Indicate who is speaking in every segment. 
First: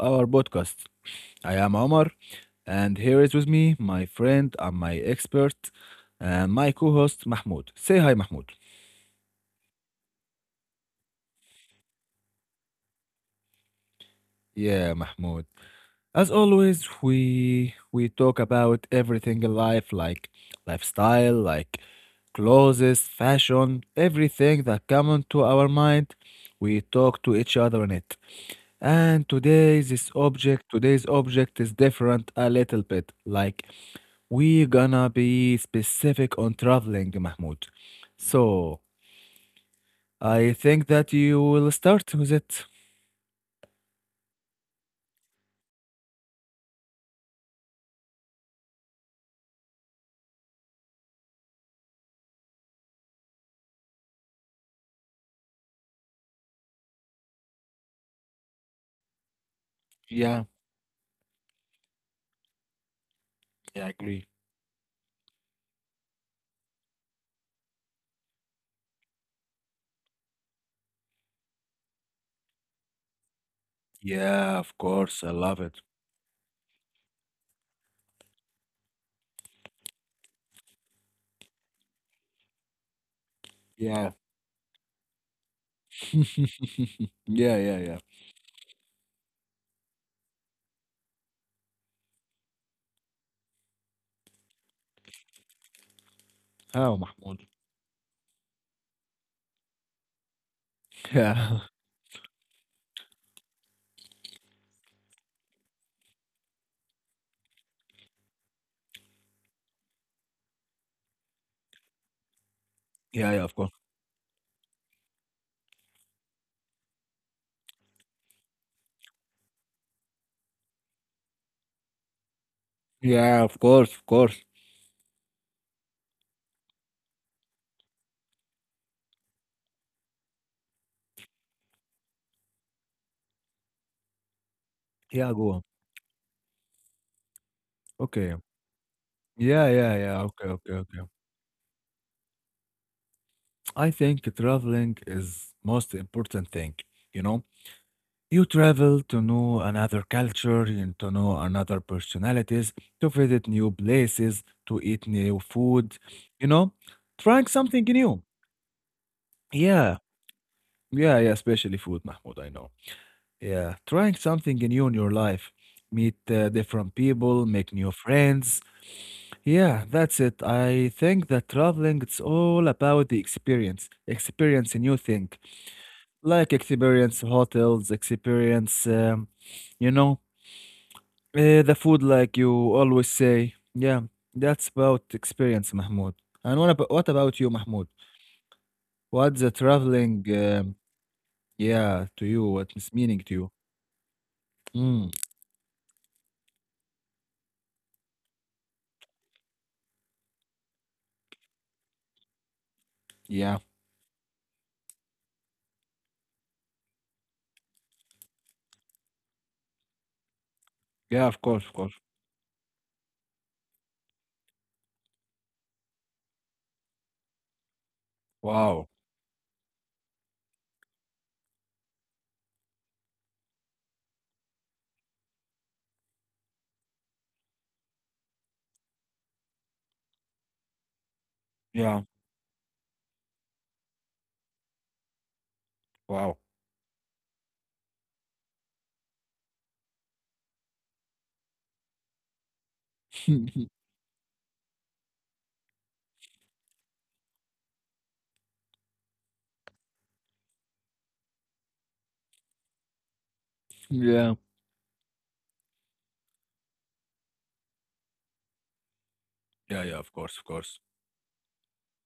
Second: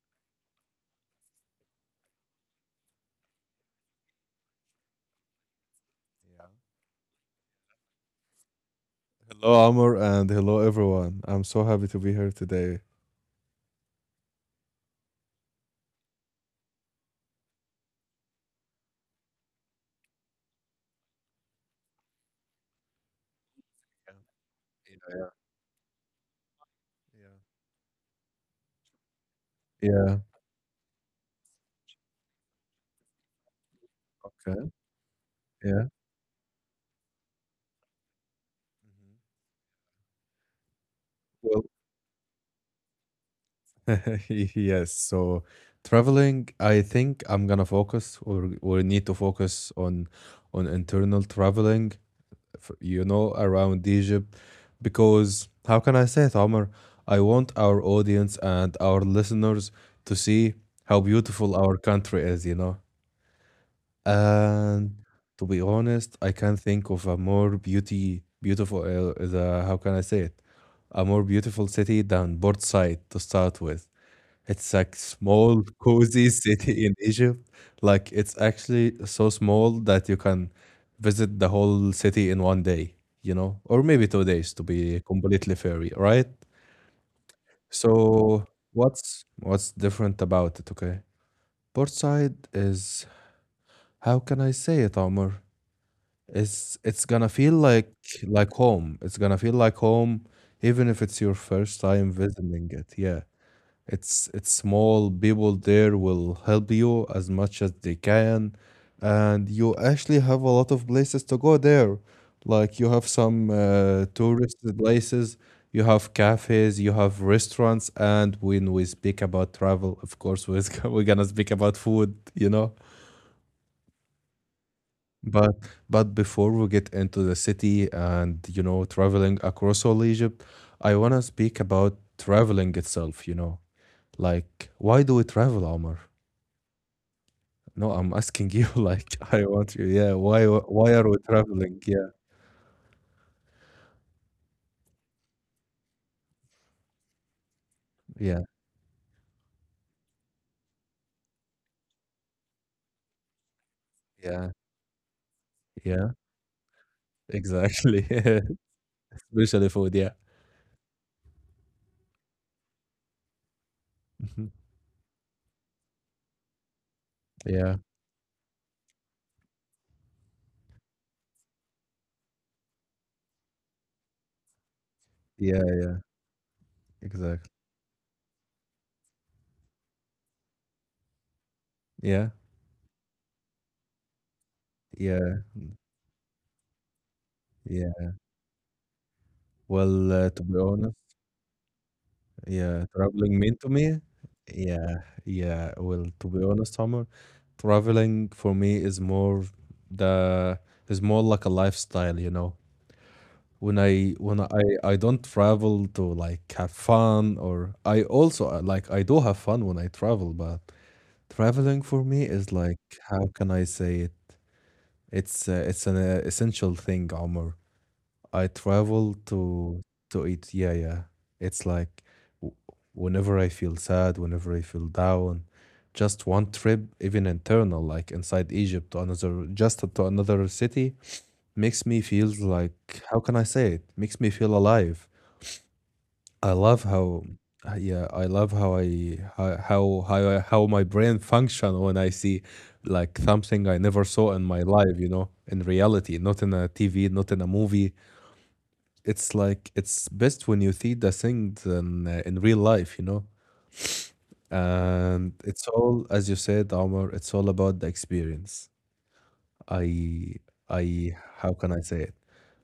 Speaker 1: our podcast. I am Omar, and here is with me my friend and my expert and my co host, Mahmoud. Say hi, Mahmoud.
Speaker 2: Hello, Amor, and hello, everyone. I'm so happy to be here today.
Speaker 1: Yeah, Mahmoud. As always, we talk about everything in life, like lifestyle, like clothes, fashion,
Speaker 2: Yeah.
Speaker 1: everything that comes to our mind. We talk to each other on it.
Speaker 2: Yeah.
Speaker 1: And today, today's object is different a little bit. Like
Speaker 2: Okay.
Speaker 1: we gonna
Speaker 2: Yeah.
Speaker 1: be specific on traveling, Mahmoud.
Speaker 2: Mhm.
Speaker 1: So I think that
Speaker 2: Well,
Speaker 1: you will start with it.
Speaker 2: yes. So, traveling, I think I'm gonna focus or need to focus on internal traveling around Egypt. Because how can I say it, Omar? I want our audience and our listeners to see
Speaker 1: Yeah.
Speaker 2: how beautiful our country is, you know.
Speaker 1: Yeah, I agree.
Speaker 2: And to be honest, I can't think of a beautiful, the, how can I say it? A more beautiful city than Port Said to start with. It's
Speaker 1: Yeah,
Speaker 2: like
Speaker 1: of course,
Speaker 2: small,
Speaker 1: I love it.
Speaker 2: cozy city in Egypt. Like it's actually so small that you can visit the whole city in 1 day, you know, or maybe 2 days to
Speaker 1: Yeah.
Speaker 2: be completely fair, right?
Speaker 1: Yeah, yeah,
Speaker 2: So
Speaker 1: yeah.
Speaker 2: what's different about it? Okay, Portside is how can I say it, Omar? It's gonna
Speaker 1: Oh,
Speaker 2: feel
Speaker 1: Mahmoud.
Speaker 2: like home. It's gonna feel like home, even if it's your first time
Speaker 1: Yeah,
Speaker 2: visiting it. Yeah. It's small. People there will help you as much as they can, and you actually have a lot of places to go there. Like you have some
Speaker 1: yeah, yeah, of course.
Speaker 2: tourist places, you have cafes, you have restaurants, and when we speak about travel, of course, we're we're gonna speak about food, you know.
Speaker 1: Yeah, of course, of course.
Speaker 2: But but before we get into the city and you know traveling across all Egypt, I wanna speak about traveling itself. You know, like why do we travel,
Speaker 1: Yeah,
Speaker 2: Omar?
Speaker 1: go on.
Speaker 2: No, I'm asking you
Speaker 1: Okay.
Speaker 2: like I want you. Yeah,
Speaker 1: Yeah, yeah, yeah.
Speaker 2: why
Speaker 1: Okay,
Speaker 2: are we
Speaker 1: okay, okay.
Speaker 2: traveling? Yeah,
Speaker 1: I think traveling is most important thing, you know?
Speaker 2: yeah,
Speaker 1: You travel to know another culture, and to know another personalities, to visit new
Speaker 2: yeah,
Speaker 1: places, to eat new
Speaker 2: yeah.
Speaker 1: food, you know, trying
Speaker 2: Exactly.
Speaker 1: something new.
Speaker 2: Especially food. Yeah,
Speaker 1: Yeah, yeah, yeah, especially food, Mahmoud, I know.
Speaker 2: mhm,
Speaker 1: Yeah, trying something new in your life. Meet
Speaker 2: yeah,
Speaker 1: different people, make new friends. Yeah, that's it. I think that traveling, it's all about the experience, experience a new
Speaker 2: yeah.
Speaker 1: thing, like
Speaker 2: Exactly.
Speaker 1: experience hotels, experience, you know. Eh,
Speaker 2: Yeah,
Speaker 1: the food, like you always say. Yeah, that's
Speaker 2: yeah,
Speaker 1: about experience, Mahmoud. And what about you,
Speaker 2: yeah.
Speaker 1: Mahmoud? What's the
Speaker 2: Well, to be
Speaker 1: traveling,
Speaker 2: honest,
Speaker 1: um, yeah, to
Speaker 2: yeah,
Speaker 1: you? What
Speaker 2: traveling
Speaker 1: is
Speaker 2: mean to
Speaker 1: meaning to
Speaker 2: me.
Speaker 1: you?
Speaker 2: Yeah,
Speaker 1: Mm,
Speaker 2: yeah. Well, to be honest, Homer, traveling for me is more the is more like a lifestyle. You know, when I
Speaker 1: yeah,
Speaker 2: when I I don't travel to like have fun or I also like I do have fun when I travel, but traveling
Speaker 1: yeah, of
Speaker 2: for
Speaker 1: course,
Speaker 2: me
Speaker 1: of course.
Speaker 2: is like how can I say it? It's an essential thing, Omar. I travel
Speaker 1: Wow,
Speaker 2: to eat. Yeah, yeah. It's like w- whenever I feel sad, whenever I feel down, just one trip, even internal, like inside Egypt to another, just to another city, makes me feel
Speaker 1: yeah,
Speaker 2: like how can I say it? Makes me feel alive. I love
Speaker 1: wow.
Speaker 2: how yeah, I love how I how, I- how my brain function when I see like something I never saw in my life, you know, in reality, not in a TV, not in a movie. It's like it's best when you see the things in real life, you know.
Speaker 1: Yeah,
Speaker 2: And it's all, as you said, Omar, it's all about the experience. I
Speaker 1: yeah, yeah, of course, of
Speaker 2: I
Speaker 1: course.
Speaker 2: how can I say it?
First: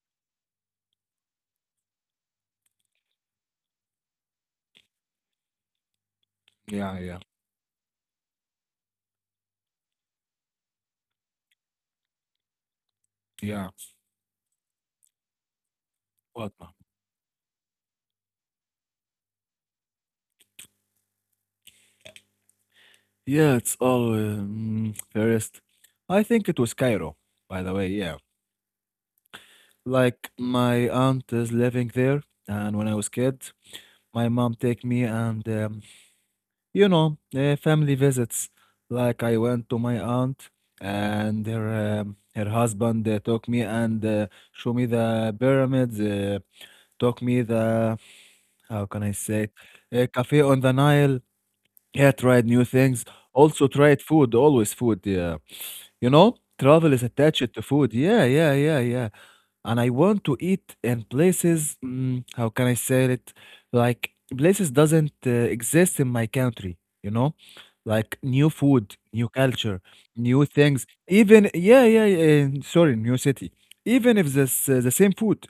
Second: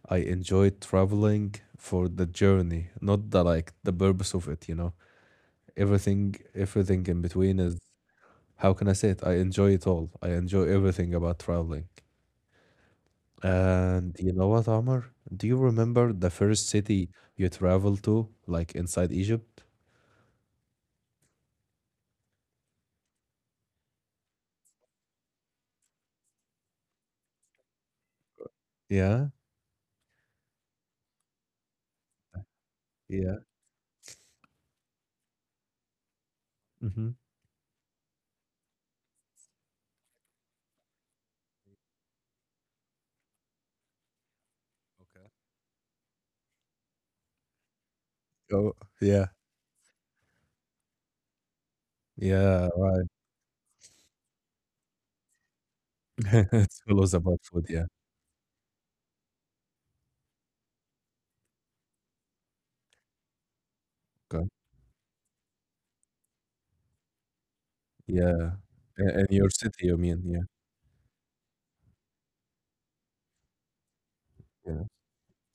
Speaker 2: I enjoy traveling for the journey, not the like the purpose of it, you know.
Speaker 1: Yeah,
Speaker 2: Everything
Speaker 1: yeah,
Speaker 2: in between is how can I say it? I enjoy it all. I enjoy everything about traveling.
Speaker 1: yeah.
Speaker 2: And you know what, Omar? Do you remember the
Speaker 1: What,
Speaker 2: first
Speaker 1: Mahmoud?
Speaker 2: city you traveled to, like inside Egypt?
Speaker 1: Yeah, it's all first. I think it was Cairo, by the way, yeah.
Speaker 2: Yeah,
Speaker 1: Like my aunt is living there, and when I was kid,
Speaker 2: yeah.
Speaker 1: my mom take me and you know
Speaker 2: Hmm.
Speaker 1: family visits. Like I went to my aunt and her her husband took me and show me
Speaker 2: Okay.
Speaker 1: the pyramids. Took me the
Speaker 2: Oh,
Speaker 1: how can I
Speaker 2: yeah,
Speaker 1: say it? A cafe on the Nile. Yeah, tried new
Speaker 2: yeah, right.
Speaker 1: things. Also tried food. Always food. Yeah, you know,
Speaker 2: It's
Speaker 1: travel is
Speaker 2: always about
Speaker 1: attached to
Speaker 2: food. Yeah,
Speaker 1: food. Yeah, yeah, yeah, yeah, and I want to eat in places, mm, how can I say it? Like
Speaker 2: okay.
Speaker 1: places doesn't exist in my country, you know? Like new
Speaker 2: Yeah,
Speaker 1: food,
Speaker 2: and
Speaker 1: new
Speaker 2: your
Speaker 1: culture,
Speaker 2: city, I mean, yeah,
Speaker 1: new things. Even yeah, yeah, yeah, sorry, new city. Even if this
Speaker 2: yeah,
Speaker 1: the same food,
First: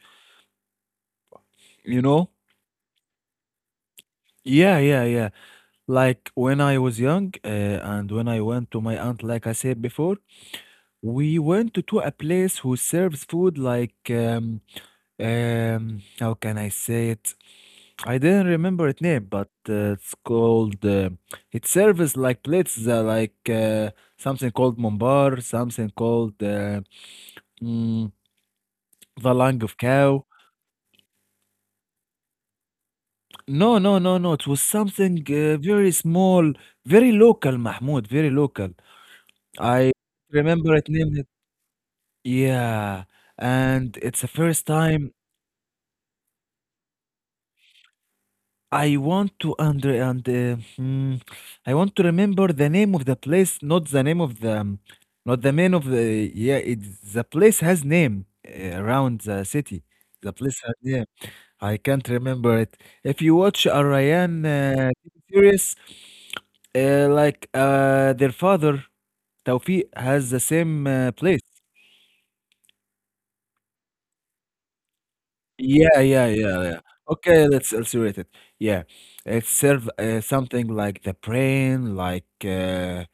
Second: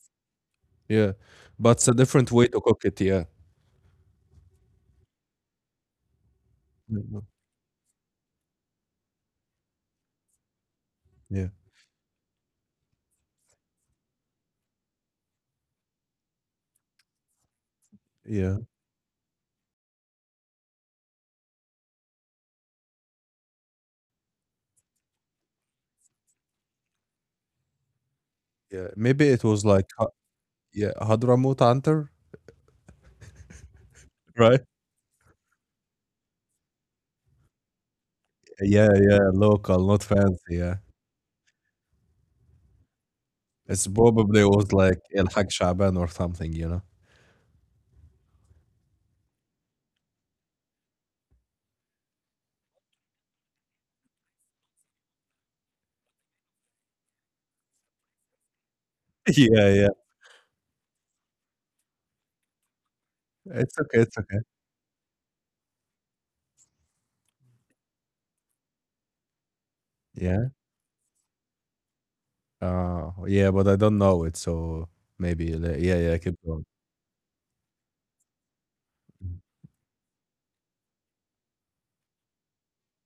Speaker 2: yeah. But it's a
Speaker 1: you know?
Speaker 2: different way to cook it. Yeah,
Speaker 1: Yeah, yeah, yeah. Like when I was
Speaker 2: mhm,
Speaker 1: young, and when I went to my aunt, like I said before, we
Speaker 2: yeah,
Speaker 1: went to a place who serves food like how can I say it? I didn't
Speaker 2: yeah,
Speaker 1: remember its name, but it's called. It serves like plates, like something called mumbar, something called mm,
Speaker 2: yeah.
Speaker 1: the
Speaker 2: Maybe it
Speaker 1: lung
Speaker 2: was
Speaker 1: of
Speaker 2: like,
Speaker 1: cow.
Speaker 2: yeah, Hadramaut Antar.
Speaker 1: No, no, no, no. It was
Speaker 2: Right?
Speaker 1: something very small, very local, Mahmoud, very local.
Speaker 2: Yeah, yeah,
Speaker 1: I
Speaker 2: local, not fancy,
Speaker 1: remember
Speaker 2: yeah.
Speaker 1: it named. It. Yeah,
Speaker 2: It's
Speaker 1: and it's the
Speaker 2: probably
Speaker 1: first
Speaker 2: was like
Speaker 1: time.
Speaker 2: Elhak Shaban or something, you know?
Speaker 1: I want to under and uh, hmm, I want to remember the name of the place, not the name of the, not the man of the. Yeah, it's the place has name around the
Speaker 2: Yeah,
Speaker 1: city.
Speaker 2: yeah.
Speaker 1: The place has name. I can't remember it. If you watch a
Speaker 2: It's okay, it's
Speaker 1: Ryan
Speaker 2: okay.
Speaker 1: series, their father Tawfiq has the
Speaker 2: Yeah?
Speaker 1: same place.
Speaker 2: Yeah, but I don't know it, so maybe,
Speaker 1: Yeah,
Speaker 2: yeah, yeah,
Speaker 1: yeah,
Speaker 2: keep
Speaker 1: yeah,
Speaker 2: going.
Speaker 1: yeah. Okay, let's rate it. Yeah, it
Speaker 2: Mm.
Speaker 1: serve something like the brain,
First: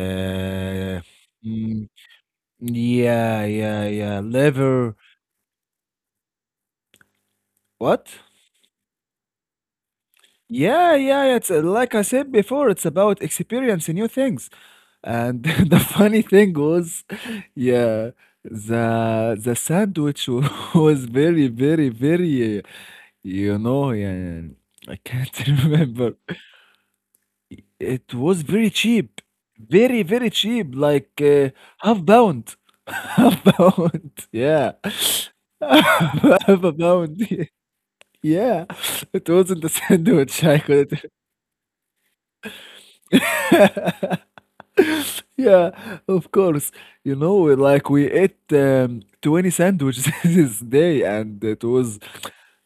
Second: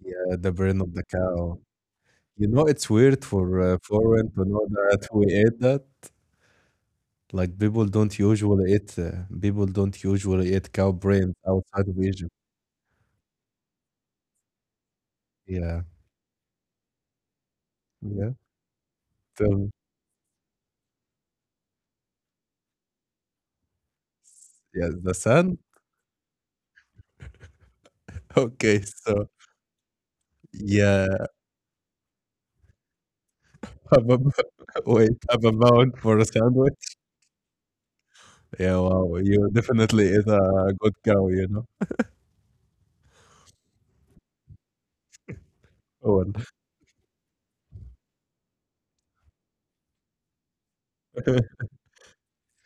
Speaker 2: Yeah, the brain of the cow.
Speaker 1: mm,
Speaker 2: You know, it's weird
Speaker 1: yeah,
Speaker 2: for
Speaker 1: yeah, yeah,
Speaker 2: foreign to know
Speaker 1: liver.
Speaker 2: that we ate that. Like,
Speaker 1: What?
Speaker 2: people don't usually eat cow
Speaker 1: Yeah,
Speaker 2: brains
Speaker 1: yeah. It's
Speaker 2: outside
Speaker 1: like
Speaker 2: of
Speaker 1: I said
Speaker 2: Egypt.
Speaker 1: before. It's about experiencing new things. And the
Speaker 2: Yeah,
Speaker 1: funny thing was, yeah,
Speaker 2: yeah.
Speaker 1: the the
Speaker 2: So,
Speaker 1: sandwich wa- was very, very, very. You know, yeah.
Speaker 2: yeah,
Speaker 1: I
Speaker 2: the
Speaker 1: can't
Speaker 2: sun.
Speaker 1: remember. It was very
Speaker 2: Okay,
Speaker 1: cheap.
Speaker 2: so
Speaker 1: Very, very cheap, like,
Speaker 2: yeah.
Speaker 1: half pound. Half
Speaker 2: Have
Speaker 1: pound,
Speaker 2: a
Speaker 1: yeah.
Speaker 2: wait, have a pound for a
Speaker 1: Half a
Speaker 2: sandwich.
Speaker 1: pound, yeah.
Speaker 2: Yeah, wow,
Speaker 1: It
Speaker 2: you
Speaker 1: wasn't a
Speaker 2: definitely is
Speaker 1: sandwich, I
Speaker 2: a good
Speaker 1: couldn't
Speaker 2: cow, you know.
Speaker 1: yeah, of
Speaker 2: Well,
Speaker 1: course. You know, like, we ate, 20 sandwiches this day, and it was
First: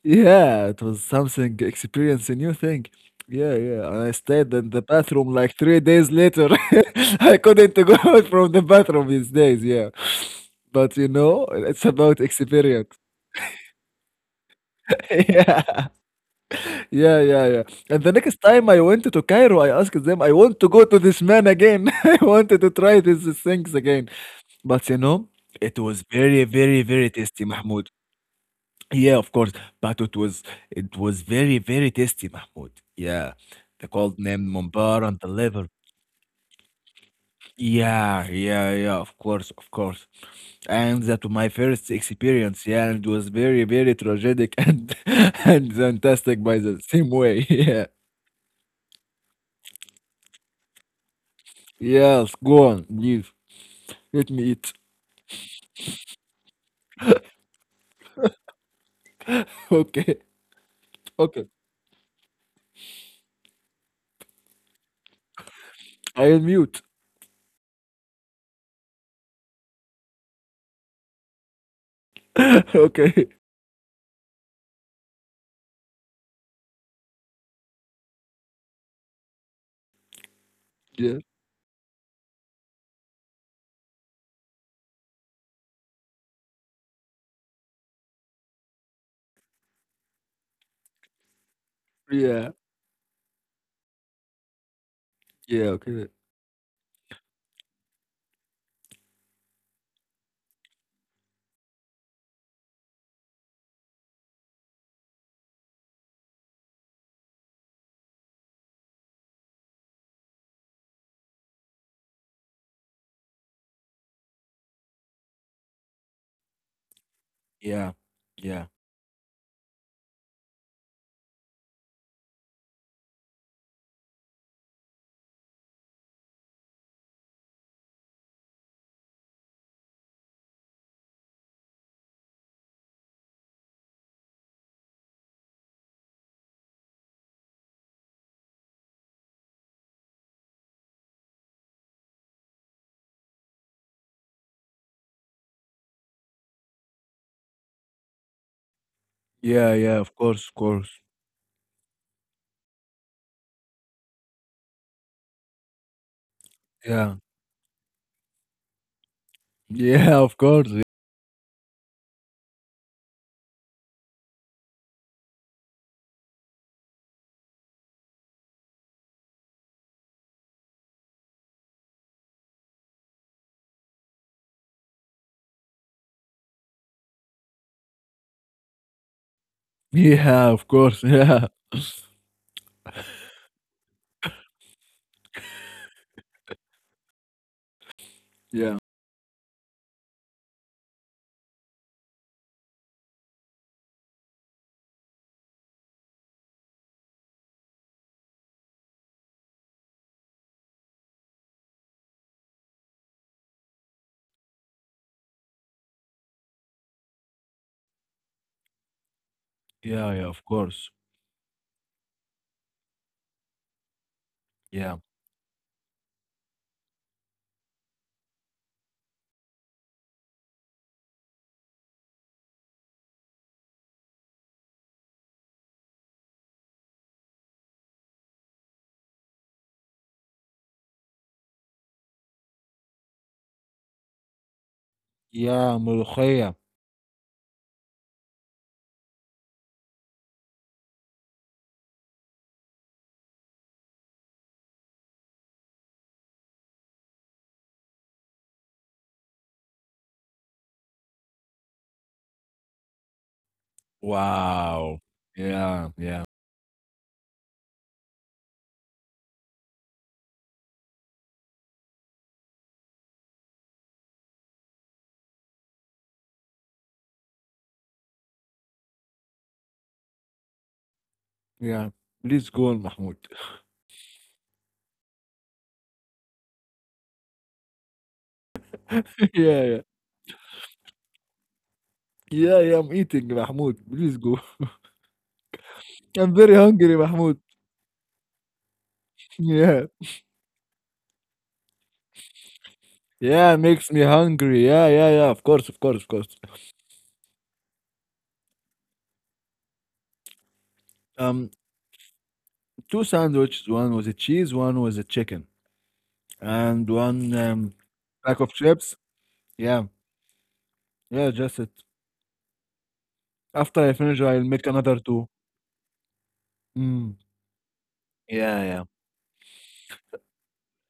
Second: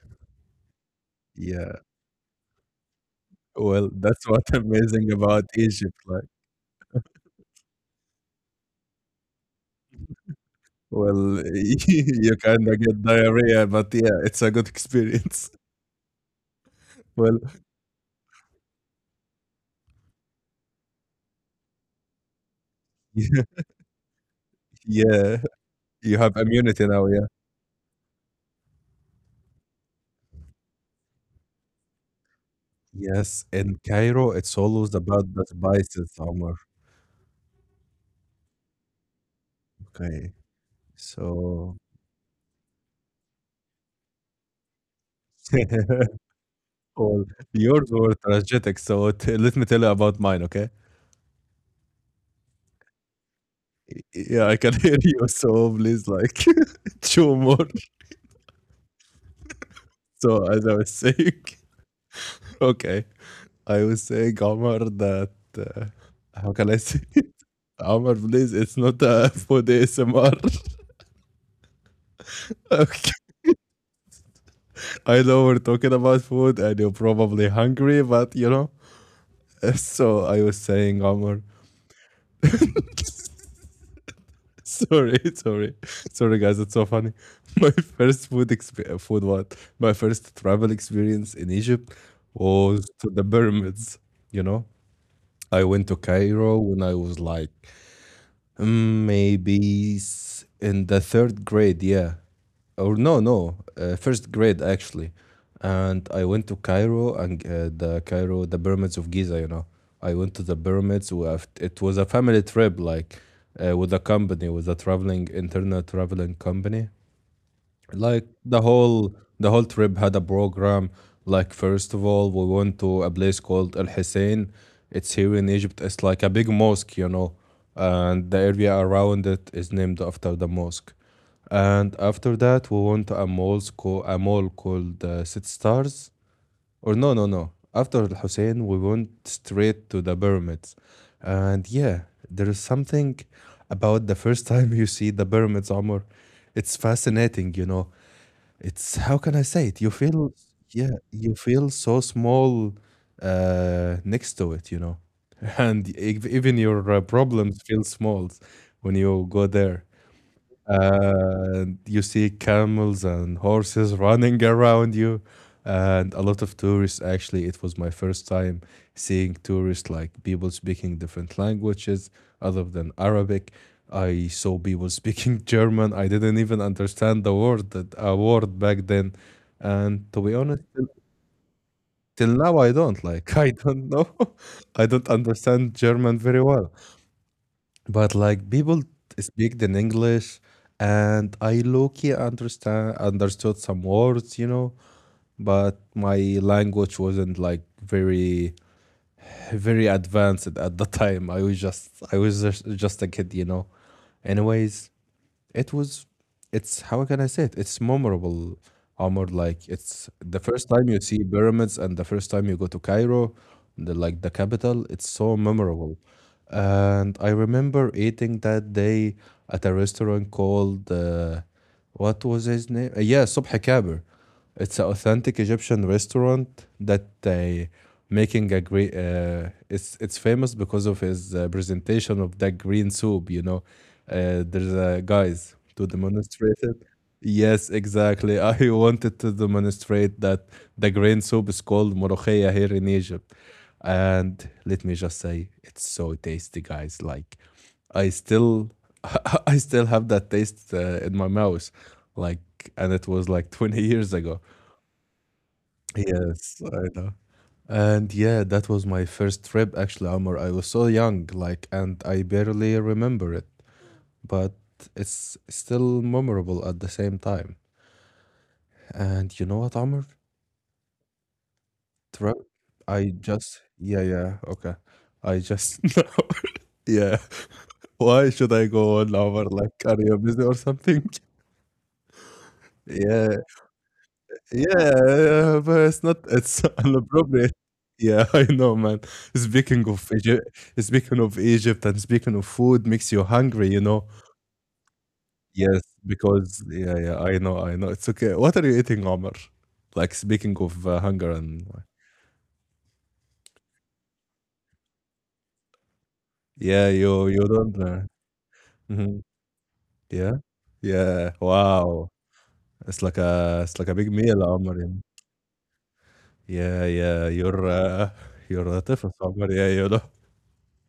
Speaker 1: yeah, it was something
Speaker 2: yeah,
Speaker 1: experience a new thing. Yeah, yeah,
Speaker 2: well,
Speaker 1: and I
Speaker 2: that's what
Speaker 1: stayed in the
Speaker 2: amazing
Speaker 1: bathroom
Speaker 2: about
Speaker 1: like 3
Speaker 2: Egypt.
Speaker 1: days
Speaker 2: Like,
Speaker 1: later. I couldn't go out from the bathroom these days, yeah. But, you
Speaker 2: well,
Speaker 1: know, it's about
Speaker 2: you kind of
Speaker 1: experience.
Speaker 2: get diarrhea, but yeah, it's a good experience.
Speaker 1: Yeah. Yeah,
Speaker 2: Well,
Speaker 1: yeah, yeah, and the next time I went to Cairo, I asked them, "I want to go to this man again. I wanted to try these
Speaker 2: yeah,
Speaker 1: things again." But, you know,
Speaker 2: yeah,
Speaker 1: it was
Speaker 2: you have
Speaker 1: very, very,
Speaker 2: immunity now.
Speaker 1: very
Speaker 2: Yeah,
Speaker 1: tasty, Mahmoud. Yeah, of course, but it was very, very tasty, Mahmoud. Yeah,
Speaker 2: yes. In
Speaker 1: the called
Speaker 2: Cairo,
Speaker 1: name
Speaker 2: it's always
Speaker 1: mumbar and the
Speaker 2: about the
Speaker 1: liver.
Speaker 2: spices, Omar.
Speaker 1: Yeah, yeah, yeah, of course, of course.
Speaker 2: Okay,
Speaker 1: And that was my
Speaker 2: so.
Speaker 1: first experience. Yeah, and it was very, very tragic and and fantastic by the same
Speaker 2: well,
Speaker 1: way. Yeah,
Speaker 2: yours were tragic, so let me tell you about mine, okay?
Speaker 1: yes, go on, please. Let me
Speaker 2: Yeah, I
Speaker 1: eat.
Speaker 2: can hear you, so please, like, chew more.
Speaker 1: Okay,
Speaker 2: So, as I was saying,
Speaker 1: okay.
Speaker 2: okay, I was saying, Omar, that uh,
Speaker 1: I'll
Speaker 2: how can I
Speaker 1: mute.
Speaker 2: say it? Omar, please, it's not a food ASMR. okay.
Speaker 1: Okay.
Speaker 2: I know we're talking about food and you're probably hungry, but you know. So, I was saying,
Speaker 1: Yeah,
Speaker 2: Omar, sorry, sorry, sorry, guys, it's so funny. My first food experience, food what? My first travel experience in Egypt
Speaker 1: yeah,
Speaker 2: was to the pyramids, you know. I
Speaker 1: yeah.
Speaker 2: went to
Speaker 1: Okay.
Speaker 2: Cairo when I was like in the third grade, yeah. Or no, no, first grade actually. And I went to Cairo and the pyramids of Giza, you know. I went to the pyramids. It was a family trip, like with a company, with a internal traveling company.
Speaker 1: Yeah,
Speaker 2: Like the
Speaker 1: yeah,
Speaker 2: whole the whole trip had a program. Like first of all we went to a place called Al Hussein. It's here in Egypt. It's like a big mosque, you know, and the area around it is named after the mosque. And after that we went to a mall called City Stars, or no, after Al Hussein we went straight to the pyramids, and yeah, there is something about the first time you see the pyramids, Omar. It's fascinating, you know. It's how can I say
Speaker 1: yeah,
Speaker 2: it? You
Speaker 1: yeah. Of
Speaker 2: feel,
Speaker 1: course, of course.
Speaker 2: yeah, you feel so small next to it, you know. And even your
Speaker 1: Yeah.
Speaker 2: problems feel small when you go there,
Speaker 1: Yeah, of course.
Speaker 2: and you see camels and horses running around you, and a lot of tourists. Actually it was my first time seeing tourists, like people speaking different languages other than Arabic. I saw people speaking German. I didn't even understand the word that a word back then, and to be
Speaker 1: Yeah,
Speaker 2: honest
Speaker 1: of course. Yeah.
Speaker 2: till now I don't like I don't know, I don't understand German very well. But like
Speaker 1: Yeah.
Speaker 2: people speak in English, and I low-key understand understood some words, you know, but my language wasn't like very advanced at the time. I was just a kid, you know. Anyways, it was, it's how can I say it? It's memorable, Omar. Like it's
Speaker 1: Yeah, yeah, of
Speaker 2: the first
Speaker 1: course.
Speaker 2: time you see pyramids and the first time you go to Cairo, the like the capital.
Speaker 1: Yeah.
Speaker 2: It's so memorable. And I remember eating that day at a restaurant called what was his name? Yeah, Subh Kaber. It's an authentic Egyptian restaurant that making a great. It's famous because of his presentation of that green soup. You know, there's a guys
Speaker 1: Yeah,
Speaker 2: to
Speaker 1: ملوخية.
Speaker 2: demonstrate it. Yes, exactly. I wanted to demonstrate that the green soup is called morokhia here in Egypt, and let me just say, it's so tasty, guys. Like I still I still have that taste in my mouth, like, and it was like 20 years ago.
Speaker 1: Wow. Yeah, yeah,
Speaker 2: Yes, I know. And yeah, that was my first trip actually, Amr. I was so young, like, and I barely remember it, but it's still memorable at the same time. And you know what, Amr?
Speaker 1: yeah.
Speaker 2: Tra-
Speaker 1: Please go on,
Speaker 2: I
Speaker 1: Mahmoud.
Speaker 2: just, yeah, yeah, okay. I just, no. Yeah. Why should I go on, Amr?
Speaker 1: Yeah,
Speaker 2: Like,
Speaker 1: yeah.
Speaker 2: are you busy or something?
Speaker 1: Yeah, yeah, I'm eating,
Speaker 2: Yeah,
Speaker 1: Mahmoud. Please go.
Speaker 2: yeah, yeah, but it's not
Speaker 1: I'm very
Speaker 2: it's
Speaker 1: hungry, Mahmoud.
Speaker 2: inappropriate. Yeah, I know, man.
Speaker 1: Yeah.
Speaker 2: Speaking of Egypt, speaking of Egypt and speaking of food makes you
Speaker 1: Yeah,
Speaker 2: hungry, you
Speaker 1: makes me
Speaker 2: know?
Speaker 1: hungry. Yeah, yeah, yeah. Of course, of
Speaker 2: Yes,
Speaker 1: course, of course.
Speaker 2: because yeah, yeah, I know, I know. It's okay. What are you eating, Omar? Like speaking of hunger
Speaker 1: Um,
Speaker 2: and
Speaker 1: two sandwiches. One was a cheese, one was a chicken, and
Speaker 2: yeah,
Speaker 1: one
Speaker 2: you don't
Speaker 1: pack of chips.
Speaker 2: mhm,
Speaker 1: Yeah,
Speaker 2: yeah,
Speaker 1: yeah,
Speaker 2: yeah.
Speaker 1: just it.
Speaker 2: Wow,
Speaker 1: After
Speaker 2: it's like
Speaker 1: I
Speaker 2: a big
Speaker 1: finish, I'll
Speaker 2: meal,
Speaker 1: make
Speaker 2: Omar, you
Speaker 1: another
Speaker 2: know?
Speaker 1: two.
Speaker 2: Yeah,
Speaker 1: Mm.
Speaker 2: yeah.
Speaker 1: Yeah,
Speaker 2: You're a
Speaker 1: yeah.
Speaker 2: different Omar. Yeah, you know.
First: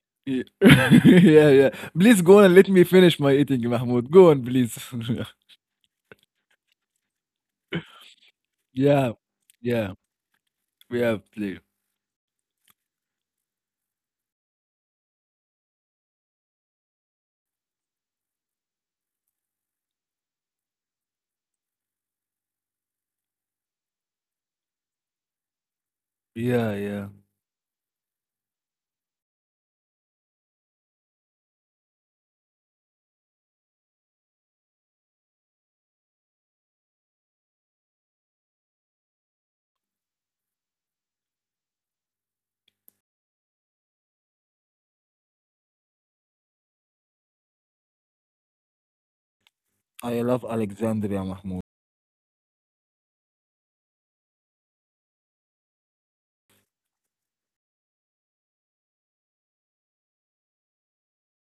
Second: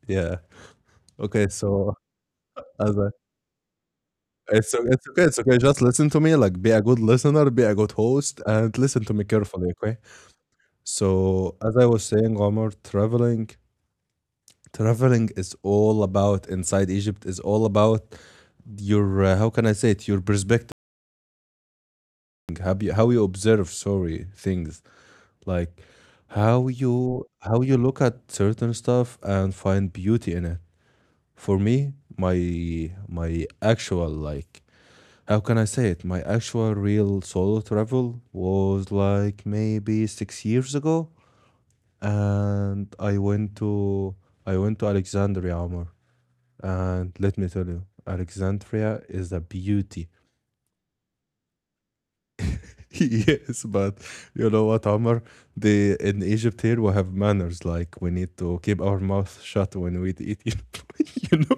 Speaker 2: Yeah.
Speaker 1: Ye
Speaker 2: Okay,
Speaker 1: yeah, yeah.
Speaker 2: so
Speaker 1: Please go on and let me
Speaker 2: as
Speaker 1: finish my eating, Mahmoud. Go on,
Speaker 2: It's
Speaker 1: please.
Speaker 2: o it's okay, just listen to me, like, be a good listener, be a good host, and listen
Speaker 1: Yeah.
Speaker 2: to me carefully,
Speaker 1: Yeah.
Speaker 2: okay?
Speaker 1: Yeah,
Speaker 2: So,
Speaker 1: please.
Speaker 2: as I was saying, Omar, traveling is all about inside Egypt, is all about your, how can I say it? Your perspective, how you observe, sorry, things. Like,
Speaker 1: Yeah, yeah.
Speaker 2: how you look at certain stuff and find beauty in it. For me, my actual, like, how can I say it? My actual real solo travel was like maybe 6 years ago, and I went to Alexandria, Omar. And let me tell you, Alexandria is a beauty.
Speaker 1: I love Alexandria, Mahmoud.
Speaker 2: Yes, but you know what, Omar? The in Egypt here we have manners. Like we need to keep our mouth shut when we eat. You know. You know?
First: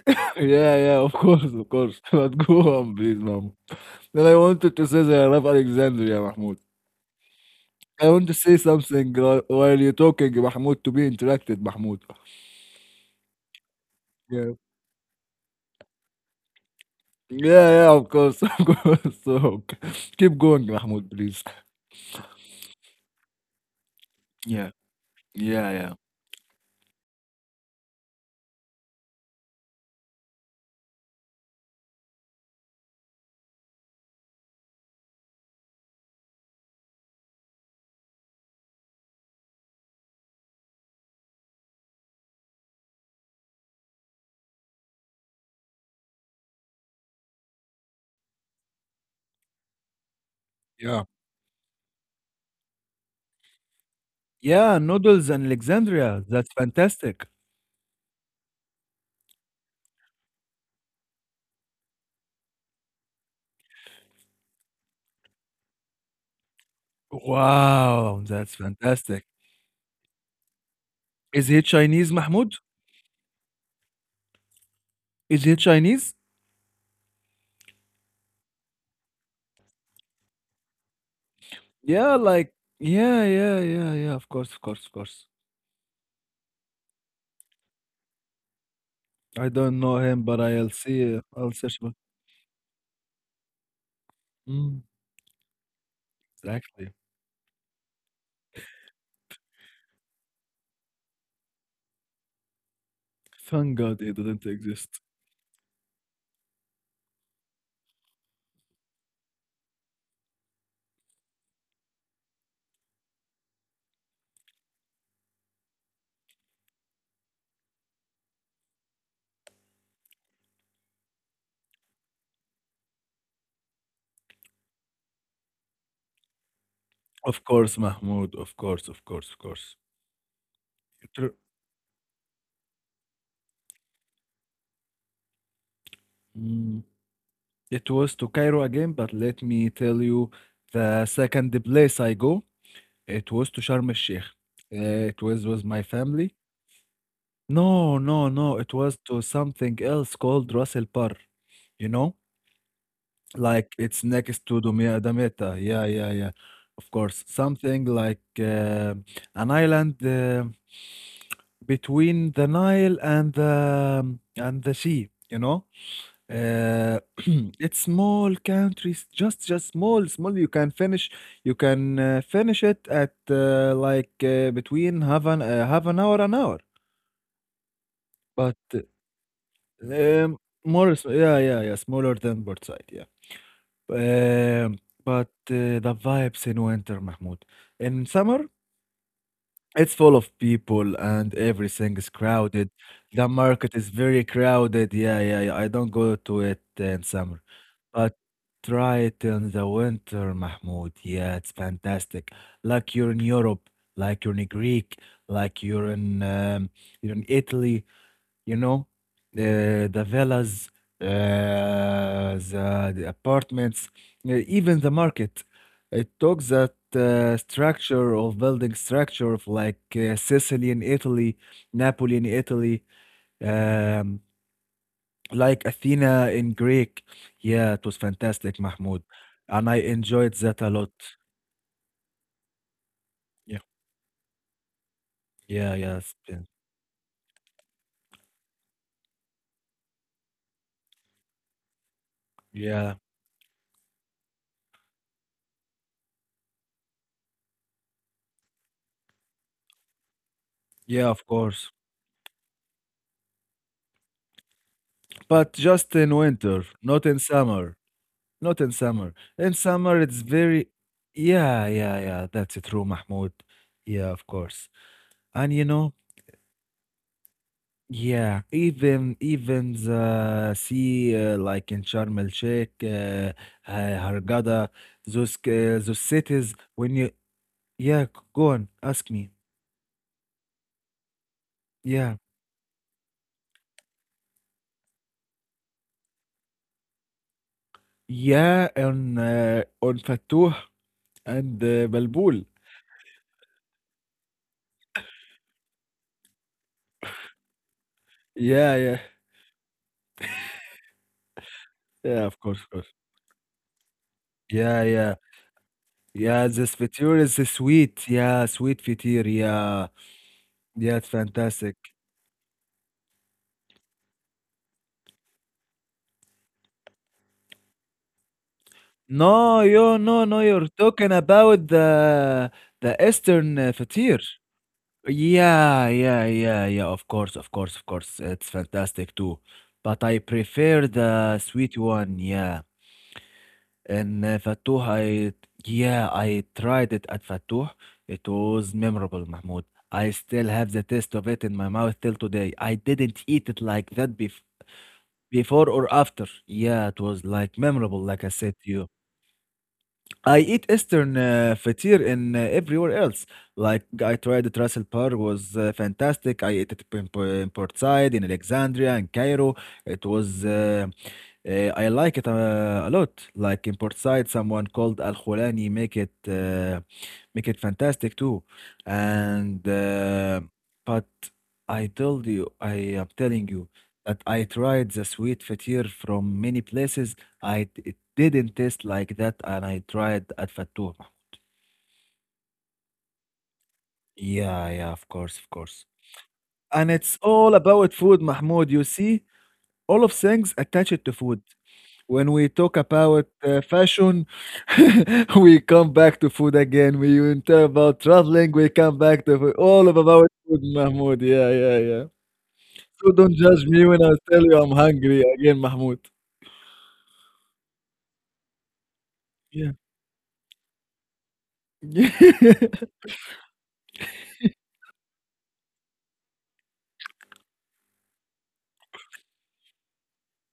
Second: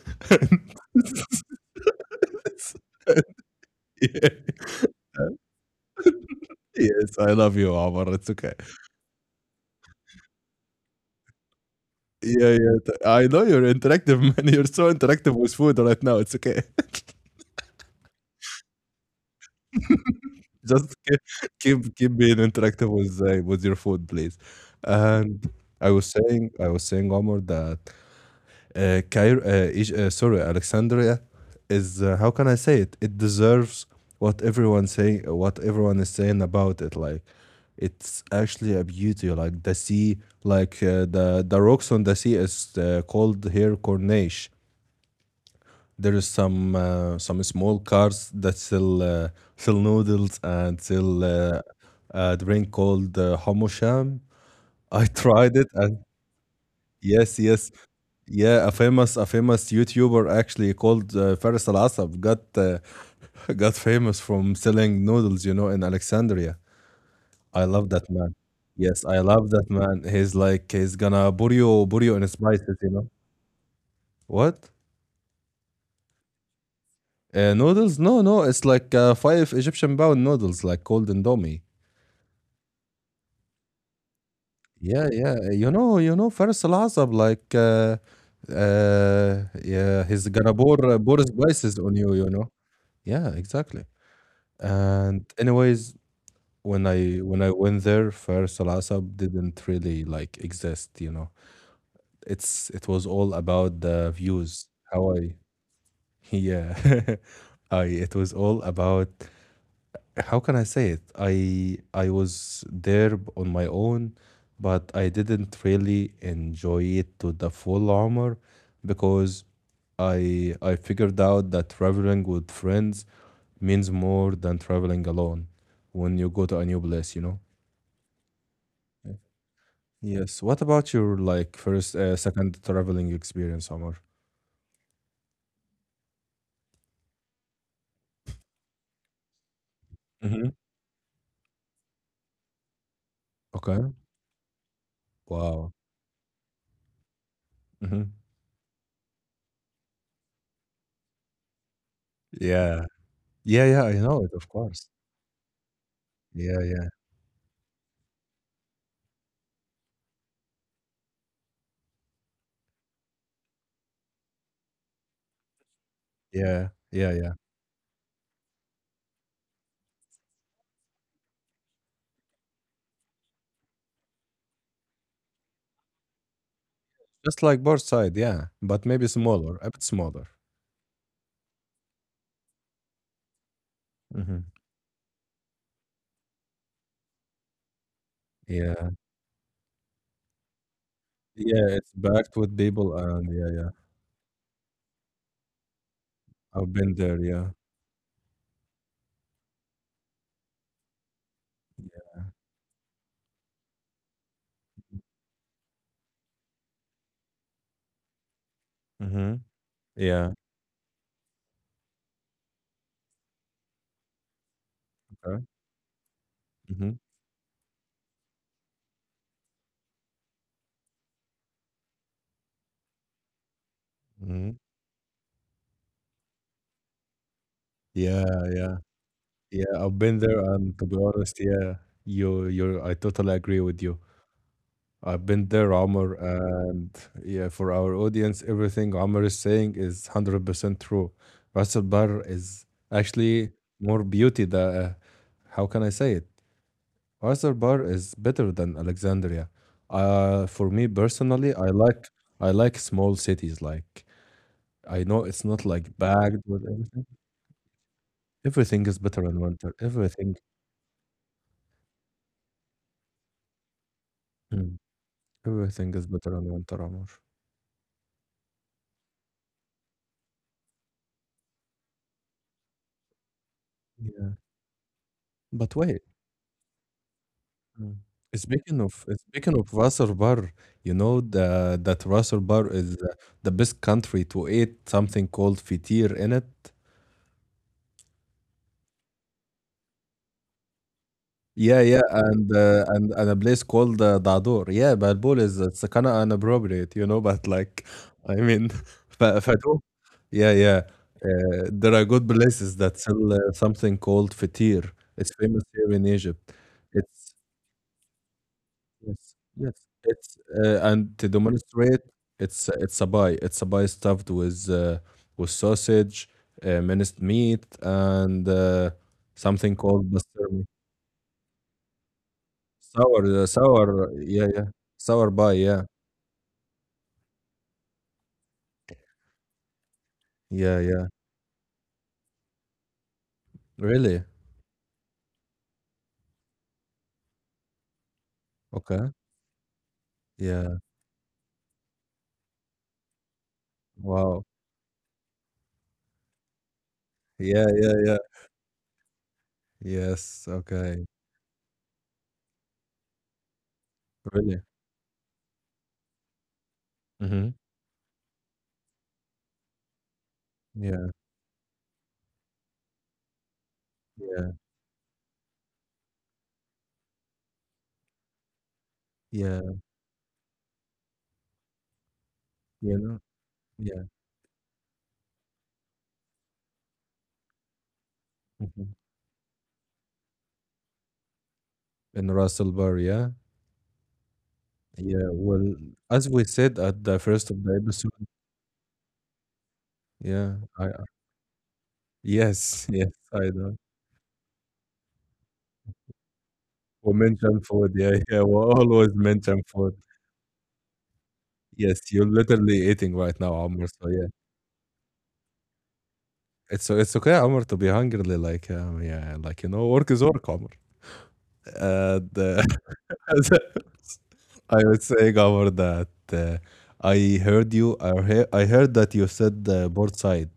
Speaker 1: Yeah, yeah, of course, of course. But go on, please, Mahmoud. Then
Speaker 2: Yeah.
Speaker 1: I wanted to say that I love Alexandria, Mahmoud.
Speaker 2: Yes, I love you, Omar.
Speaker 1: I want
Speaker 2: It's
Speaker 1: to
Speaker 2: okay.
Speaker 1: say something while you're talking, Mahmoud, to be interacted, Mahmoud.
Speaker 2: Yeah, yeah. I know you're interactive,
Speaker 1: Yeah.
Speaker 2: man. You're so interactive with food right now. It's okay.
Speaker 1: Yeah, yeah, of course, of course. So, okay. Keep going,
Speaker 2: Just
Speaker 1: Mahmoud,
Speaker 2: keep
Speaker 1: please.
Speaker 2: keep, keep being interactive with with your food, please.
Speaker 1: Yeah.
Speaker 2: And
Speaker 1: Yeah,
Speaker 2: I
Speaker 1: yeah.
Speaker 2: was saying, I was saying, Omar, that Cairo, sorry, Alexandria is how can I say it? It deserves what everyone is saying about it. Like, it's actually a beauty. Like the sea, the rocks on the sea is called here Corniche. There is some small cars that sell noodles and
Speaker 1: Yeah.
Speaker 2: sell a drink called hamosham.
Speaker 1: Yeah,
Speaker 2: I
Speaker 1: noodles in
Speaker 2: tried it, and
Speaker 1: Alexandria, that's fantastic.
Speaker 2: yes, yes, yeah, a famous YouTuber actually called Faris Al Asab got got famous from selling noodles, in Alexandria. I love that
Speaker 1: Wow,
Speaker 2: man.
Speaker 1: that's
Speaker 2: Yes, I
Speaker 1: fantastic.
Speaker 2: love that man. He's like he's gonna
Speaker 1: Is he
Speaker 2: buryo
Speaker 1: Chinese,
Speaker 2: buryo in
Speaker 1: Mahmoud?
Speaker 2: spices. What?
Speaker 1: Is he Chinese?
Speaker 2: Noodles? No, no. It's like 5 Egyptian pound noodles, like cold indomie.
Speaker 1: Yeah, like yeah, yeah, yeah, yeah, of course, of course, of
Speaker 2: Yeah,
Speaker 1: course.
Speaker 2: yeah. Faris Al Azab, like,
Speaker 1: I don't know
Speaker 2: yeah,
Speaker 1: him,
Speaker 2: he's
Speaker 1: but
Speaker 2: gonna
Speaker 1: I'll
Speaker 2: pour uh,
Speaker 1: see,
Speaker 2: pour
Speaker 1: I'll
Speaker 2: spices
Speaker 1: search for
Speaker 2: on you. You know. Yeah, exactly.
Speaker 1: mm,
Speaker 2: And anyways, when
Speaker 1: exactly.
Speaker 2: I went there, Faris Al Azab didn't really like exist. It was all
Speaker 1: Thank
Speaker 2: about
Speaker 1: God
Speaker 2: the
Speaker 1: he didn't
Speaker 2: views.
Speaker 1: exist.
Speaker 2: How I yeah, I it was all about how can I say it? I was there on my own, but I didn't really enjoy it to the full armor because I figured out that traveling with friends means more than traveling alone when you go to a new place, you know?
Speaker 1: Of course, Mahmoud, of course, of
Speaker 2: Yeah.
Speaker 1: course, of course.
Speaker 2: Yes. What about
Speaker 1: It
Speaker 2: your
Speaker 1: r-
Speaker 2: like first second traveling experience, Omar?
Speaker 1: mm, it was to Cairo again, but let me tell you
Speaker 2: Mm-hmm.
Speaker 1: the second place I go. It was to
Speaker 2: Okay.
Speaker 1: Sharm el-Sheikh. It was with
Speaker 2: Wow.
Speaker 1: my family.
Speaker 2: Mm-hmm.
Speaker 1: No, no, no. It was to something else called Ras El Par. You know,
Speaker 2: Yeah. Yeah,
Speaker 1: like
Speaker 2: yeah, I
Speaker 1: it's
Speaker 2: know it,
Speaker 1: next
Speaker 2: of
Speaker 1: to
Speaker 2: course.
Speaker 1: Dumia Dameta. Yeah, yeah, yeah.
Speaker 2: Yeah, yeah,
Speaker 1: Of course, something like an island between the Nile and the sea. You know.
Speaker 2: yeah,
Speaker 1: Uh,
Speaker 2: yeah, yeah.
Speaker 1: it's small countries, just small, small. You can finish it at between half an hour, an hour.
Speaker 2: Just like both side, yeah,
Speaker 1: But
Speaker 2: but maybe smaller, a bit
Speaker 1: uh,
Speaker 2: smaller.
Speaker 1: um, yeah, yeah, yeah, smaller than Portside, yeah.
Speaker 2: Mhm.
Speaker 1: Um, but the vibes in winter, Mahmoud. In summer,
Speaker 2: Yeah,
Speaker 1: it's full of people and
Speaker 2: yeah, it's
Speaker 1: everything is
Speaker 2: backed with
Speaker 1: crowded.
Speaker 2: people, and
Speaker 1: The
Speaker 2: yeah, yeah,
Speaker 1: market is very crowded. Yeah, yeah, yeah. I don't go to it
Speaker 2: I've been
Speaker 1: in
Speaker 2: there,
Speaker 1: summer,
Speaker 2: yeah.
Speaker 1: but try it in the winter, Mahmoud. Yeah, it's fantastic. Like you're in Europe, like you're in Greek, like you're in um, you're in Italy, you know,
Speaker 2: Mhm.
Speaker 1: the
Speaker 2: Yeah.
Speaker 1: villas, uh, the apartments, even the
Speaker 2: Okay.
Speaker 1: market. It took that
Speaker 2: Mhm.
Speaker 1: structure of building structure of like Sicily in Italy, Napoli in Italy, um,
Speaker 2: Mhm.
Speaker 1: like Athena in Greek. Yeah, it was
Speaker 2: Yeah,
Speaker 1: fantastic,
Speaker 2: yeah,
Speaker 1: Mahmoud. And
Speaker 2: yeah.
Speaker 1: I
Speaker 2: I've been
Speaker 1: enjoyed
Speaker 2: there,
Speaker 1: that a
Speaker 2: and to
Speaker 1: lot.
Speaker 2: be honest, yeah, I totally
Speaker 1: Yeah.
Speaker 2: agree with you. I've been there,
Speaker 1: Yeah, yes.
Speaker 2: Omar,
Speaker 1: Yeah,
Speaker 2: and yeah, for our audience, everything Omar is saying is 100% true. Ras Bar is
Speaker 1: yeah,
Speaker 2: actually more beauty than, how can I say it? Hyderabad is better than Alexandria. For me
Speaker 1: yeah, of
Speaker 2: personally, I
Speaker 1: course.
Speaker 2: like I like small cities. Like I know it's
Speaker 1: But
Speaker 2: not
Speaker 1: just
Speaker 2: like
Speaker 1: in
Speaker 2: bagged with
Speaker 1: winter,
Speaker 2: everything.
Speaker 1: not in summer. Not in
Speaker 2: Everything is
Speaker 1: summer.
Speaker 2: better in
Speaker 1: In
Speaker 2: winter.
Speaker 1: summer, it's
Speaker 2: Everything.
Speaker 1: very, yeah, yeah, yeah. That's true, Mahmoud. Yeah, of course.
Speaker 2: Mm.
Speaker 1: And you know,
Speaker 2: Everything is better in winter, Amor.
Speaker 1: yeah, even the sea, like in Sharm el Sheikh, uh,
Speaker 2: Yeah.
Speaker 1: Hurghada,
Speaker 2: But
Speaker 1: those
Speaker 2: wait.
Speaker 1: cities. When you,
Speaker 2: Mm.
Speaker 1: yeah, c- go on,
Speaker 2: speaking of
Speaker 1: ask me.
Speaker 2: speaking of Ras Bar, you know the that
Speaker 1: Yeah,
Speaker 2: Ras Bar is the best country to eat something called fitir in it.
Speaker 1: yeah, on Fatouh and
Speaker 2: Yeah, yeah,
Speaker 1: Balboul.
Speaker 2: and a place called Dadur. Yeah, Balbul is it's kind of inappropriate. But like, I mean,
Speaker 1: Yeah, yeah,
Speaker 2: Fatu. Yeah, yeah. There are
Speaker 1: yeah.
Speaker 2: good
Speaker 1: Of course, of
Speaker 2: places
Speaker 1: course.
Speaker 2: that sell something called
Speaker 1: Yeah,
Speaker 2: fatir.
Speaker 1: yeah.
Speaker 2: It's famous here in
Speaker 1: Yeah,
Speaker 2: Egypt.
Speaker 1: this fature is
Speaker 2: It's
Speaker 1: sweet. Yeah, sweet fature.
Speaker 2: Yes, yes.
Speaker 1: Yeah,
Speaker 2: It's
Speaker 1: yeah, it's
Speaker 2: And to
Speaker 1: fantastic.
Speaker 2: demonstrate, it's a pie. It's a pie stuffed with with sausage, minced meat, and
Speaker 1: No,
Speaker 2: something
Speaker 1: you
Speaker 2: called
Speaker 1: no, no,
Speaker 2: bastar.
Speaker 1: you're talking about the Eastern
Speaker 2: Sour,
Speaker 1: fature.
Speaker 2: yeah, yeah, sour pie, yeah,
Speaker 1: Yeah, yeah, yeah, yeah. Of course, of course, of course. It's fantastic too. But I
Speaker 2: yeah,
Speaker 1: prefer
Speaker 2: yeah.
Speaker 1: the sweet one. Yeah,
Speaker 2: Really?
Speaker 1: and Fatouh, I yeah, I tried it at Fatouh. It was
Speaker 2: Okay.
Speaker 1: memorable, Mahmoud. I still have
Speaker 2: Yeah.
Speaker 1: the taste of it in my mouth till today. I didn't eat it like that
Speaker 2: Wow.
Speaker 1: before. Before or after? Yeah, it was like
Speaker 2: Yeah, yeah,
Speaker 1: memorable,
Speaker 2: yeah.
Speaker 1: like I said to you.
Speaker 2: Yes.
Speaker 1: I eat
Speaker 2: Okay.
Speaker 1: Eastern fatir in everywhere else. Like I tried at
Speaker 2: Really.
Speaker 1: Ras Al Par was fantastic. I ate it in, Po-
Speaker 2: Mm-hmm.
Speaker 1: in Port Said, in Alexandria, in Cairo. It was
Speaker 2: Yeah,
Speaker 1: I like it a lot. Like in Port Said,
Speaker 2: yeah,
Speaker 1: someone called Al Khulani make it fantastic too.
Speaker 2: yeah.
Speaker 1: And but I told you, I
Speaker 2: You
Speaker 1: am
Speaker 2: know.
Speaker 1: telling you
Speaker 2: Yeah.
Speaker 1: that I tried the sweet fatir from many places. It didn't
Speaker 2: hmm
Speaker 1: taste like that, and I tried at Fattuh.
Speaker 2: In Russell Bar, yeah,
Speaker 1: Yeah, yeah, of
Speaker 2: yeah.
Speaker 1: course, of
Speaker 2: Well,
Speaker 1: course.
Speaker 2: as we said
Speaker 1: And
Speaker 2: at the
Speaker 1: it's
Speaker 2: first of
Speaker 1: all
Speaker 2: the
Speaker 1: about
Speaker 2: episode,
Speaker 1: food, Mahmoud. You see, all of
Speaker 2: yeah,
Speaker 1: things
Speaker 2: I
Speaker 1: attached to food. When we talk
Speaker 2: yes, yes,
Speaker 1: about
Speaker 2: I know.
Speaker 1: fashion, we come back to food again.
Speaker 2: We
Speaker 1: We when
Speaker 2: mentioned
Speaker 1: talk
Speaker 2: food,
Speaker 1: about
Speaker 2: yeah, yeah. We
Speaker 1: traveling, we come
Speaker 2: always
Speaker 1: back to food.
Speaker 2: mention
Speaker 1: All
Speaker 2: food.
Speaker 1: of about food, Mahmoud. Yeah, yeah,
Speaker 2: Yes,
Speaker 1: yeah.
Speaker 2: you're literally eating
Speaker 1: So
Speaker 2: right
Speaker 1: don't
Speaker 2: now,
Speaker 1: judge
Speaker 2: Amr.
Speaker 1: me when
Speaker 2: So
Speaker 1: I
Speaker 2: yeah.
Speaker 1: tell you I'm hungry again, Mahmoud.
Speaker 2: It's okay, Omar, to be hungry, like yeah, like
Speaker 1: Yeah.
Speaker 2: work is work, Omar. And I would say, Omar, that I heard you. I heard that you said Portside,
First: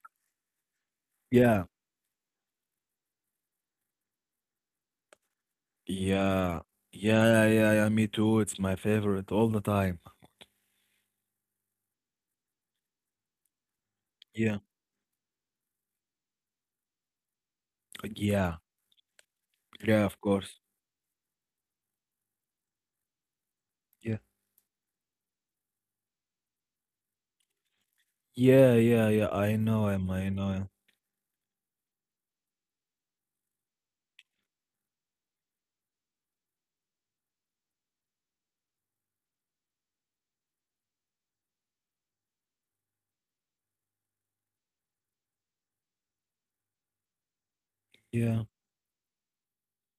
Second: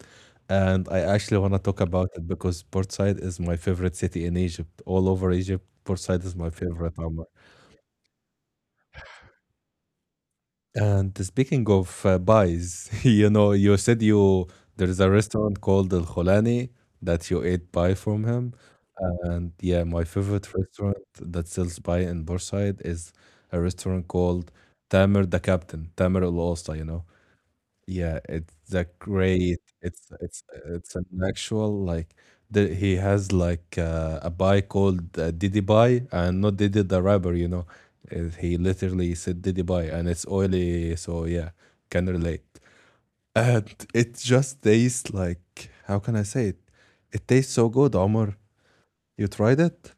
Speaker 2: and I actually want to
Speaker 1: yeah.
Speaker 2: talk about it because Portside is my favorite city in Egypt. All over Egypt, Portside is my
Speaker 1: Yeah.
Speaker 2: favorite, Omar.
Speaker 1: Yeah, yeah, yeah, me too. It's my favorite all the time.
Speaker 2: And speaking of pies, you know, you said you
Speaker 1: Yeah.
Speaker 2: there is a restaurant called Al Khulani that you ate pie from him.
Speaker 1: Yeah.
Speaker 2: And yeah, my
Speaker 1: Yeah, of
Speaker 2: favorite
Speaker 1: course.
Speaker 2: restaurant that sells pie in Bursaid is a restaurant
Speaker 1: Yeah.
Speaker 2: called Tamer the Captain, Tamer Al Osta. Yeah, it's
Speaker 1: Yeah,
Speaker 2: a
Speaker 1: yeah, yeah. I
Speaker 2: great.
Speaker 1: know him.
Speaker 2: It's
Speaker 1: I
Speaker 2: it's
Speaker 1: know him.
Speaker 2: it's an actual like he has like a pie called Diddy Pie and not Diddy the rapper. He literally said Diddy Pie and it's oily, so yeah, can relate. And it just tastes like how can I say it? It tastes so good, Omar.
Speaker 1: Yeah.
Speaker 2: You tried it?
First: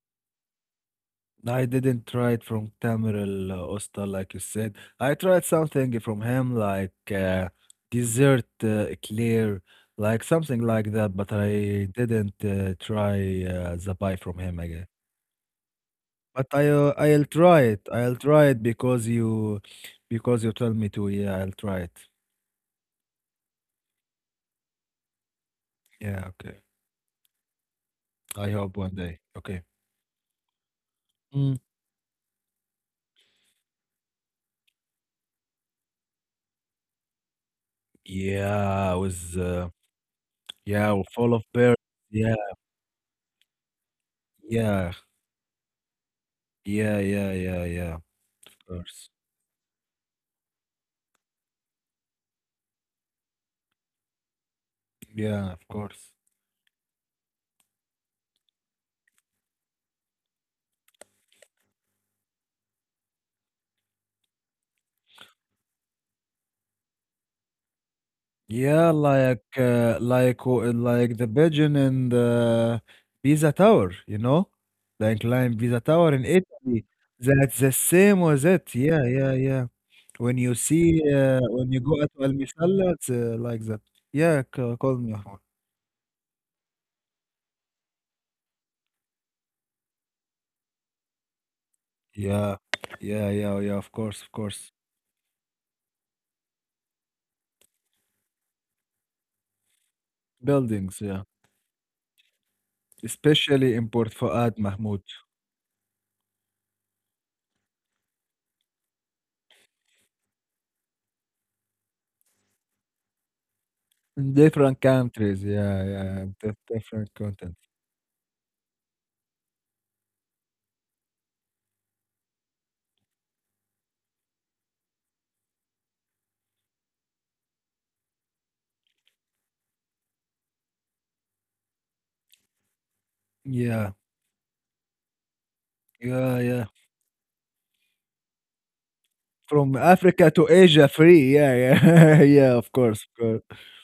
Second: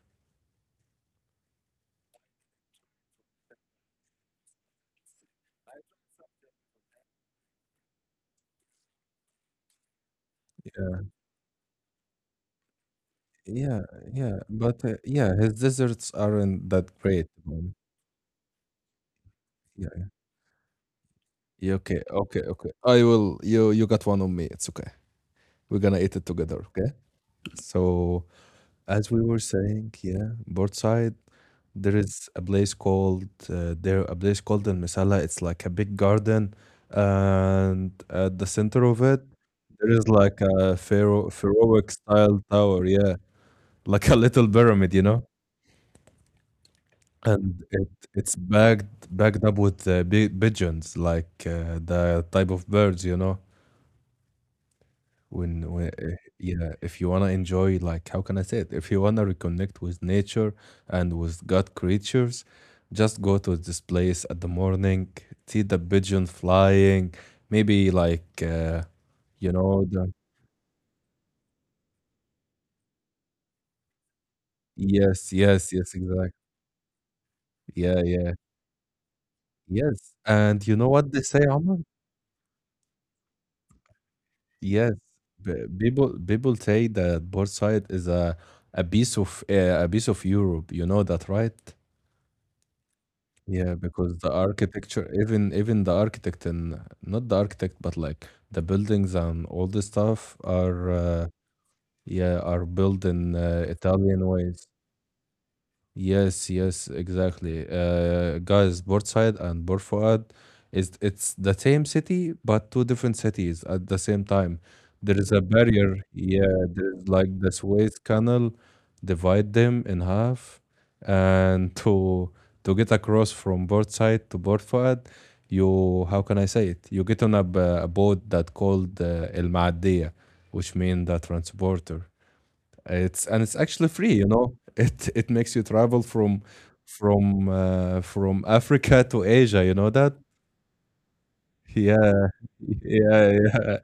Speaker 1: I didn't try it from Tamer Al Osta, like you said. I tried something from him, like dessert eclair, like something like that, but I didn't try
Speaker 2: Yeah,
Speaker 1: the pie
Speaker 2: yeah,
Speaker 1: from him
Speaker 2: but,
Speaker 1: again.
Speaker 2: yeah, his desserts
Speaker 1: But
Speaker 2: aren't that great,
Speaker 1: I'll try
Speaker 2: man.
Speaker 1: it. I'll try it
Speaker 2: Yeah,
Speaker 1: because you told me to. Yeah, I'll
Speaker 2: yeah,
Speaker 1: try it.
Speaker 2: okay, okay, okay. I will you you got one on me, it's okay. We're gonna eat it
Speaker 1: Yeah,
Speaker 2: together,
Speaker 1: okay.
Speaker 2: okay? So,
Speaker 1: I hope one
Speaker 2: as we
Speaker 1: day.
Speaker 2: were
Speaker 1: Okay.
Speaker 2: saying, yeah, Portside,
Speaker 1: Mm.
Speaker 2: there is a place called El Misala. It's like a big garden, and at the center
Speaker 1: Yeah, I
Speaker 2: of it,
Speaker 1: was
Speaker 2: there is like a
Speaker 1: yeah, we're
Speaker 2: pharaoh
Speaker 1: full of birds.
Speaker 2: pharaohic
Speaker 1: Yeah,
Speaker 2: style tower, yeah, like a little pyramid,
Speaker 1: yeah,
Speaker 2: you know?
Speaker 1: yeah, yeah,
Speaker 2: And
Speaker 1: yeah,
Speaker 2: it
Speaker 1: yeah.
Speaker 2: it's
Speaker 1: Of
Speaker 2: bagged
Speaker 1: course.
Speaker 2: bagged up with pi pigeons, like the type of birds,
Speaker 1: Yeah, of course.
Speaker 2: yeah, if you wanna enjoy, like, how can I say it? If you wanna reconnect with nature and with God creatures, just go to this place at the morning, see the pigeon flying, maybe like,
Speaker 1: Yeah,
Speaker 2: you know, the
Speaker 1: like like the pigeon in the Pisa Tower, you know? The
Speaker 2: yes,
Speaker 1: inclined
Speaker 2: yes,
Speaker 1: Pisa
Speaker 2: yes,
Speaker 1: Tower in
Speaker 2: exactly.
Speaker 1: Italy. That's the
Speaker 2: Yeah,
Speaker 1: same
Speaker 2: yeah,
Speaker 1: was it. Yeah, yeah, yeah.
Speaker 2: yes.
Speaker 1: When you
Speaker 2: And you know
Speaker 1: see
Speaker 2: what they say,
Speaker 1: when
Speaker 2: Omar?
Speaker 1: you go at Al Misalla, it's like that.
Speaker 2: Yes,
Speaker 1: Call me.
Speaker 2: b people say that Bursaid is a piece of Europe. You know that, right?
Speaker 1: Yeah. Yeah, yeah,
Speaker 2: Yeah,
Speaker 1: yeah, of
Speaker 2: because
Speaker 1: course, of
Speaker 2: the
Speaker 1: course.
Speaker 2: architecture, even the architect and not the architect, but like the buildings and all this stuff are
Speaker 1: Buildings, yeah.
Speaker 2: built in
Speaker 1: Especially in Port
Speaker 2: Italian
Speaker 1: Fouad,
Speaker 2: ways.
Speaker 1: Mahmoud.
Speaker 2: Yes, yes, exactly. Guys, Burtside and Bor Fuad is it's the same city but two different cities at the same
Speaker 1: In
Speaker 2: time.
Speaker 1: different
Speaker 2: There is a
Speaker 1: countries, yeah,
Speaker 2: barrier.
Speaker 1: yeah.
Speaker 2: Yeah, there's
Speaker 1: Different
Speaker 2: like the
Speaker 1: content.
Speaker 2: Suez Canal divide them in half, and to get across from Burtside to Bor Fuad, you how can I say it? You get on a boat that called El Maadiyah, which means the transporter. It's And it's actually
Speaker 1: Yeah,
Speaker 2: free, you know? It makes you travel
Speaker 1: yeah,
Speaker 2: from
Speaker 1: yeah.
Speaker 2: from Africa to Asia, you
Speaker 1: From
Speaker 2: know that?
Speaker 1: Africa to Asia, free. Yeah, yeah.
Speaker 2: Yeah.
Speaker 1: Yeah, of course, of
Speaker 2: Yeah,
Speaker 1: course.
Speaker 2: yeah.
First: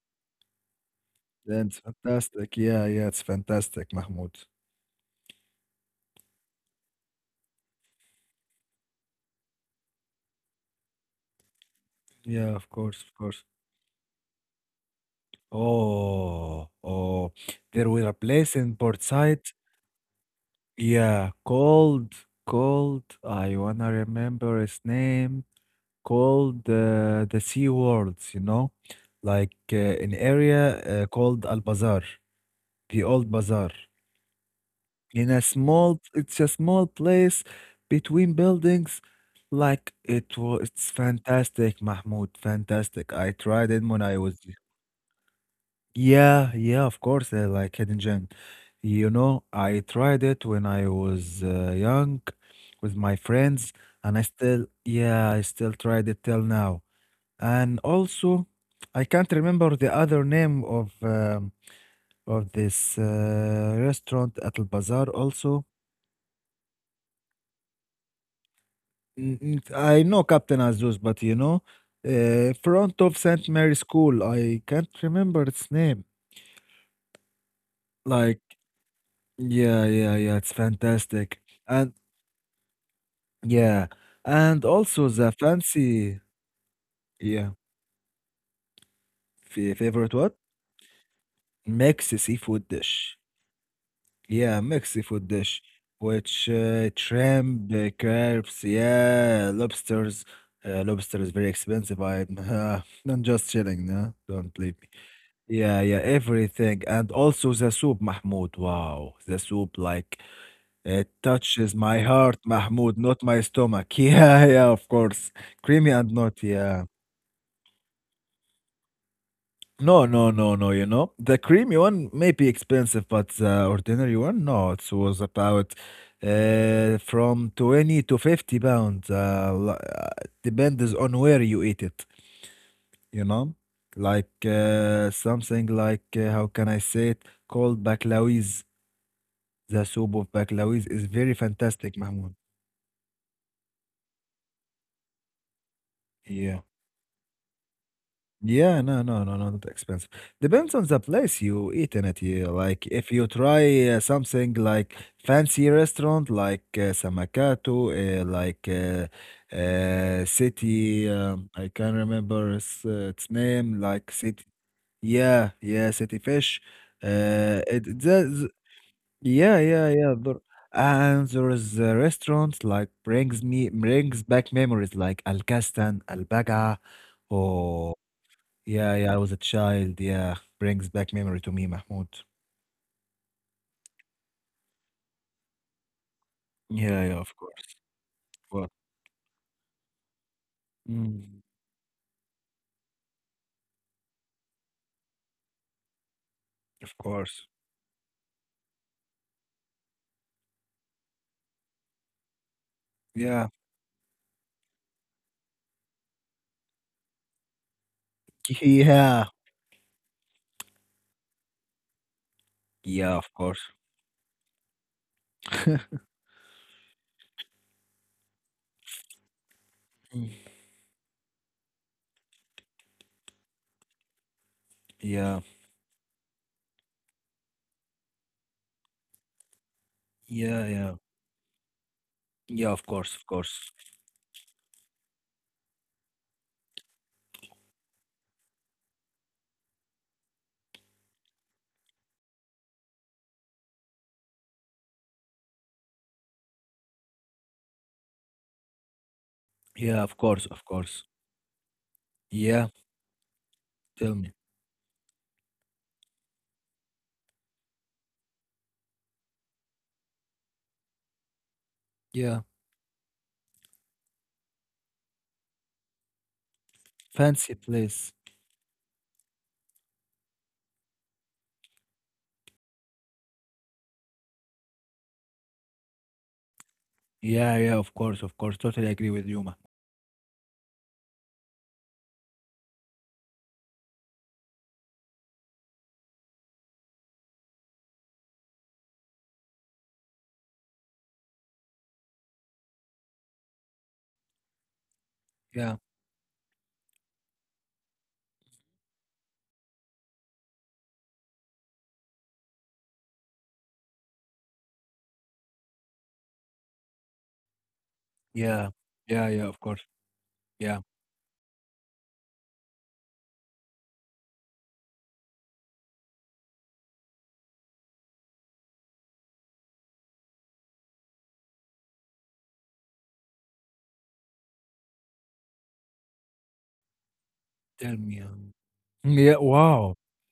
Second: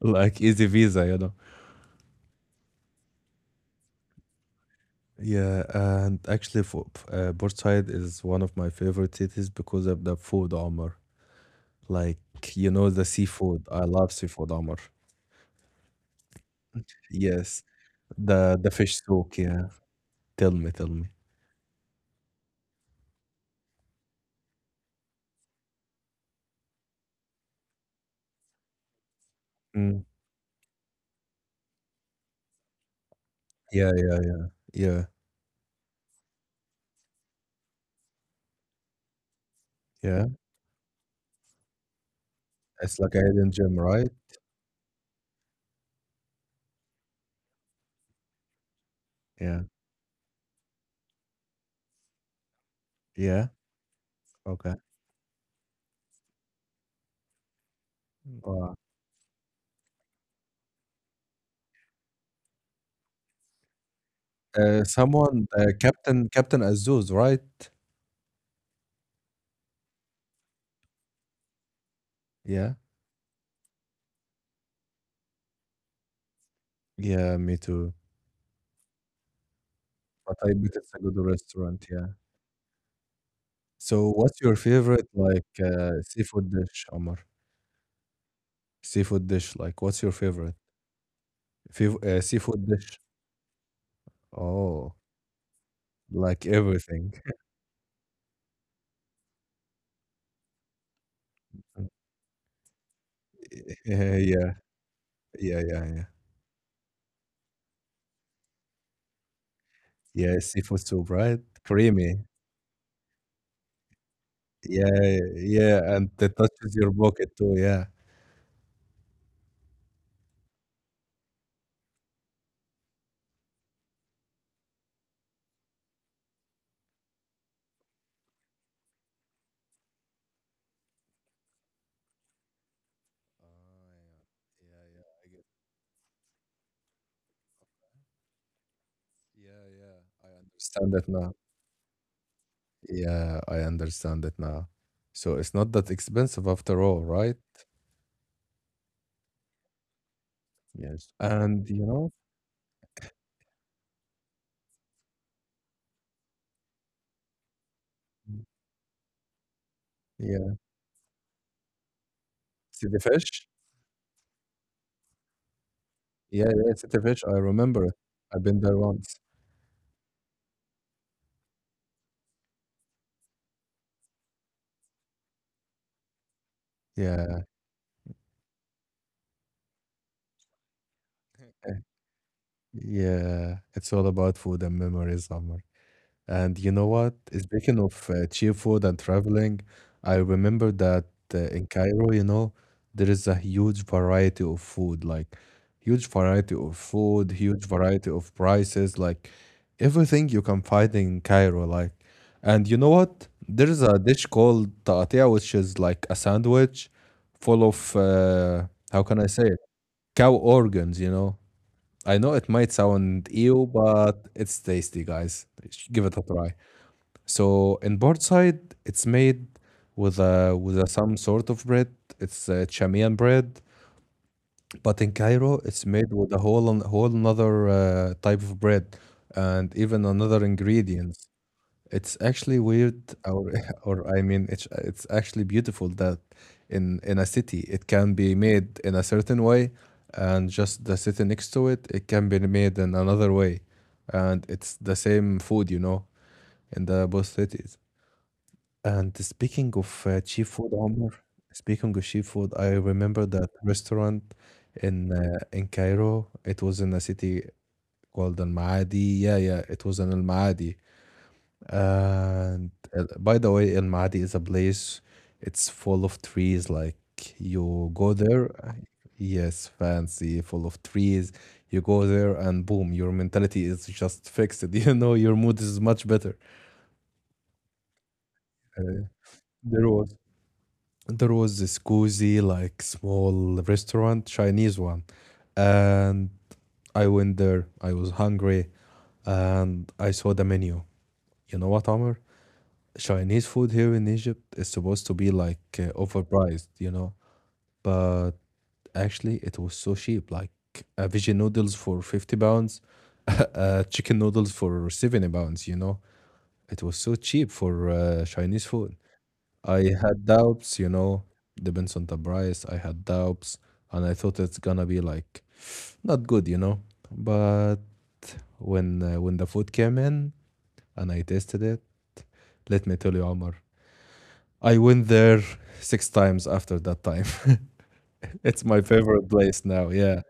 Speaker 2: Like easy visa, you know?
Speaker 1: That's fantastic. Yeah, yeah, it's fantastic, Mahmoud.
Speaker 2: Yeah, and actually for Port-Said is one of my favorite cities because of the food, Omar. Like,
Speaker 1: Yeah, of course,
Speaker 2: the
Speaker 1: of course.
Speaker 2: seafood. I love seafood, Omar.
Speaker 1: Oh, oh.
Speaker 2: Yes.
Speaker 1: There were a place
Speaker 2: The
Speaker 1: in
Speaker 2: fish
Speaker 1: Port
Speaker 2: souk,
Speaker 1: Said.
Speaker 2: yeah. Tell me, tell me.
Speaker 1: Yeah, called, called. I wanna remember his name. Called the Sea Worlds, you know, like
Speaker 2: Mm.
Speaker 1: an area called Al Bazaar, the Old Bazaar.
Speaker 2: Yeah, yeah, yeah,
Speaker 1: It's a small place between buildings.
Speaker 2: yeah.
Speaker 1: It's fantastic, Mahmoud.
Speaker 2: It's like
Speaker 1: Fantastic.
Speaker 2: a
Speaker 1: I
Speaker 2: hidden
Speaker 1: tried
Speaker 2: gem,
Speaker 1: it when
Speaker 2: right?
Speaker 1: I was. Yeah, yeah, of course. Like hidden gem. You know,
Speaker 2: Yeah.
Speaker 1: I tried it when I was young with my
Speaker 2: Yeah.
Speaker 1: friends, and I still,
Speaker 2: Okay.
Speaker 1: yeah, I still tried it till now. And also,
Speaker 2: Wow.
Speaker 1: I can't remember the other name of this restaurant at Al Bazaar
Speaker 2: Someone,
Speaker 1: also.
Speaker 2: Captain Azuz, right?
Speaker 1: Mm, mm, I know Captain Azuz, but you know,
Speaker 2: Yeah.
Speaker 1: front of St. Mary's School. I can't remember its name.
Speaker 2: Yeah, me too.
Speaker 1: Like, yeah, yeah, yeah,
Speaker 2: But
Speaker 1: it's
Speaker 2: I bet it's a good
Speaker 1: fantastic.
Speaker 2: restaurant,
Speaker 1: And
Speaker 2: yeah.
Speaker 1: yeah,
Speaker 2: So what's your
Speaker 1: and
Speaker 2: favorite
Speaker 1: also the
Speaker 2: like
Speaker 1: fancy,
Speaker 2: seafood dish, Omar?
Speaker 1: yeah,
Speaker 2: Seafood dish, like what's your
Speaker 1: favorite what?
Speaker 2: favorite? Fav
Speaker 1: Mixed
Speaker 2: Seafood
Speaker 1: seafood
Speaker 2: dish.
Speaker 1: dish. Yeah,
Speaker 2: Oh,
Speaker 1: Mexican food dish,
Speaker 2: like
Speaker 1: which
Speaker 2: everything.
Speaker 1: shrimp, crabs, yeah, lobsters. Lobster is very expensive. I'm just chilling, no?
Speaker 2: Yeah, yeah,
Speaker 1: Don't believe me.
Speaker 2: yeah,
Speaker 1: Yeah, yeah,
Speaker 2: yeah.
Speaker 1: everything. And also the soup, Mahmoud. Wow, the soup, like,
Speaker 2: Yeah, seafood
Speaker 1: it
Speaker 2: soup, right?
Speaker 1: touches my
Speaker 2: Creamy.
Speaker 1: heart, Mahmoud, not my stomach. Yeah, yeah,
Speaker 2: Yeah,
Speaker 1: of course. Creamy
Speaker 2: yeah, and
Speaker 1: and
Speaker 2: it
Speaker 1: not,
Speaker 2: touches
Speaker 1: yeah.
Speaker 2: your pocket too, yeah.
Speaker 1: No, no, no, no. You know, the creamy one may be expensive, but the ordinary one, no, it was about from 20 to 50 pounds. Depends on where you eat it, you know,
Speaker 2: Oh,
Speaker 1: like
Speaker 2: yeah. Yeah, yeah, I get
Speaker 1: something like, how can I say it, called baklawis.
Speaker 2: yeah,
Speaker 1: The
Speaker 2: yeah,
Speaker 1: soup
Speaker 2: I
Speaker 1: of baklawis
Speaker 2: understand
Speaker 1: is
Speaker 2: that now.
Speaker 1: very fantastic, Mahmoud.
Speaker 2: Yeah, I understand it now. So it's not that expensive
Speaker 1: Yeah.
Speaker 2: after all, right?
Speaker 1: Yeah, no, no, no, no, not expensive. Depends on the
Speaker 2: Yes.
Speaker 1: place
Speaker 2: And
Speaker 1: you eat in it. Yeah. Like if you try something like fancy restaurant, like Samakato,
Speaker 2: Mm.
Speaker 1: like
Speaker 2: yeah,
Speaker 1: city, I can't remember
Speaker 2: see the
Speaker 1: its
Speaker 2: fish?
Speaker 1: name. Like city, yeah, yeah, city
Speaker 2: Yeah,
Speaker 1: fish.
Speaker 2: yeah, see the fish. I remember it.
Speaker 1: It
Speaker 2: I've
Speaker 1: does,
Speaker 2: been there once.
Speaker 1: yeah, yeah, yeah. But, and there is a restaurant like brings back memories like Al Kastan, Al Baga,
Speaker 2: Yeah,
Speaker 1: or. Yeah, yeah, I was a child. Yeah, brings back memory to me, Mahmoud.
Speaker 2: yeah. It's all about food and memories, Omar. And you know
Speaker 1: Yeah,
Speaker 2: what?
Speaker 1: yeah, of course.
Speaker 2: Speaking of cheap
Speaker 1: What?
Speaker 2: food and traveling, I remember that
Speaker 1: Mm,
Speaker 2: in Cairo, there is a huge variety of food, like huge variety of
Speaker 1: of
Speaker 2: food,
Speaker 1: course.
Speaker 2: huge variety of prices, like everything you can find in Cairo. Like, and you know what?
Speaker 1: Yeah.
Speaker 2: There is a dish called taqatia, which is like a sandwich full of how can
Speaker 1: Yeah.
Speaker 2: I say it? Cow organs. I know it might
Speaker 1: Yeah,
Speaker 2: sound
Speaker 1: of
Speaker 2: ew,
Speaker 1: course.
Speaker 2: but it's tasty, guys. Give it a try. So in board side, it's made with
Speaker 1: Mm.
Speaker 2: some sort of bread. It's Chamian bread, but in
Speaker 1: Yeah.
Speaker 2: Cairo, it's made with a whole another type of bread, and even another
Speaker 1: Yeah, yeah.
Speaker 2: ingredients. It's actually
Speaker 1: Yeah, of
Speaker 2: weird,
Speaker 1: course, of
Speaker 2: or
Speaker 1: course.
Speaker 2: or I mean, it's actually beautiful that in a city it can be made in a certain way, and just the city next to it, it can be made in another way, and it's the same food, in the both cities. And speaking
Speaker 1: Yeah,
Speaker 2: of
Speaker 1: of course,
Speaker 2: cheap
Speaker 1: of
Speaker 2: food,
Speaker 1: course.
Speaker 2: Omar, speaking of cheap food,
Speaker 1: Yeah,
Speaker 2: I remember that
Speaker 1: tell
Speaker 2: restaurant
Speaker 1: me.
Speaker 2: in Cairo. It was in a city called Al Maadi. Yeah, yeah, it was in Al Maadi.
Speaker 1: Yeah.
Speaker 2: And by the way, Al Maadi is a place. It's full of trees. Like
Speaker 1: Fancy
Speaker 2: you
Speaker 1: place.
Speaker 2: go there, yes, fancy, full of trees. You go there, and boom, your mentality is just fixed. You know, your mood is much better.
Speaker 1: Yeah, yeah, of course, of course. Totally
Speaker 2: Uh,
Speaker 1: agree with you, Mahmoud.
Speaker 2: there was. There was this cozy like small restaurant Chinese one. And I went there. I was hungry, and I saw the menu. You know what, Amr? Chinese food here in Egypt is supposed to be like
Speaker 1: Yeah,
Speaker 2: overpriced, but actually it was so cheap, like veggie noodles for 50 pounds, chicken noodles for 70 pounds, it was so cheap for Chinese
Speaker 1: yeah.
Speaker 2: food.
Speaker 1: Yeah, yeah, of course.
Speaker 2: I had
Speaker 1: Yeah.
Speaker 2: doubts, depends on the price. I had doubts, and I thought it's gonna be like not good. But when when the food came in and I tasted it, let me tell you, Omar, I went there 6 times after that time.
Speaker 1: Tell me.
Speaker 2: It's my favorite
Speaker 1: Yeah,
Speaker 2: place now.
Speaker 1: wow.
Speaker 2: Yeah,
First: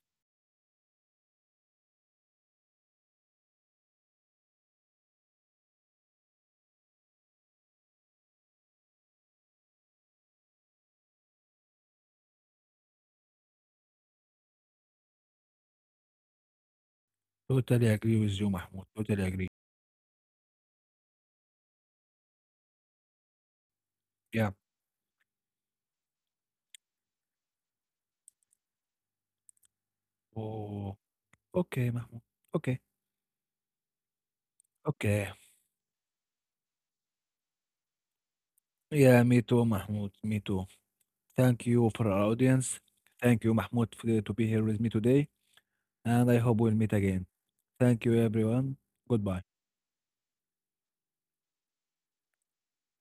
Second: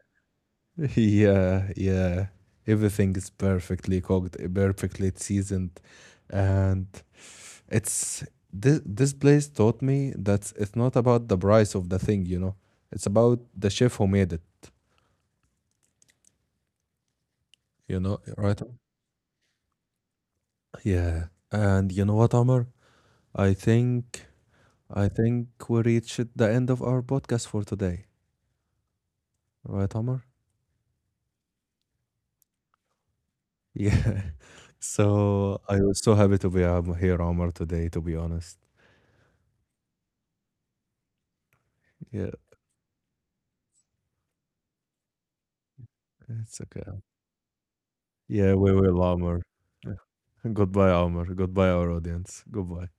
Speaker 2: yeah, yeah. Everything is perfectly cooked, perfectly seasoned, and It's this this place taught me that it's not about the price of the thing. It's about the chef who made it,
Speaker 1: Totally
Speaker 2: you
Speaker 1: agree
Speaker 2: know,
Speaker 1: with you,
Speaker 2: right?
Speaker 1: Mahmoud. Totally agree.
Speaker 2: Yeah. And you know what, Amr? I think
Speaker 1: Yeah.
Speaker 2: I think we reached the end of our podcast for today. Right, Amr?
Speaker 1: Oh. Okay, Mahmoud. Okay.
Speaker 2: Yeah.
Speaker 1: Okay.
Speaker 2: So I was so happy to be here, Amr, today, to be honest.
Speaker 1: Yeah, me too, Mahmoud. Me too. Thank you for our
Speaker 2: Yeah,
Speaker 1: audience. Thank you, Mahmoud, for, to be here with me today. And I hope
Speaker 2: it's
Speaker 1: we'll
Speaker 2: okay.
Speaker 1: meet again. Thank you,
Speaker 2: Yeah, we
Speaker 1: everyone.
Speaker 2: will, Amr.
Speaker 1: Goodbye.
Speaker 2: Goodbye, Amr. Goodbye, our audience. Goodbye.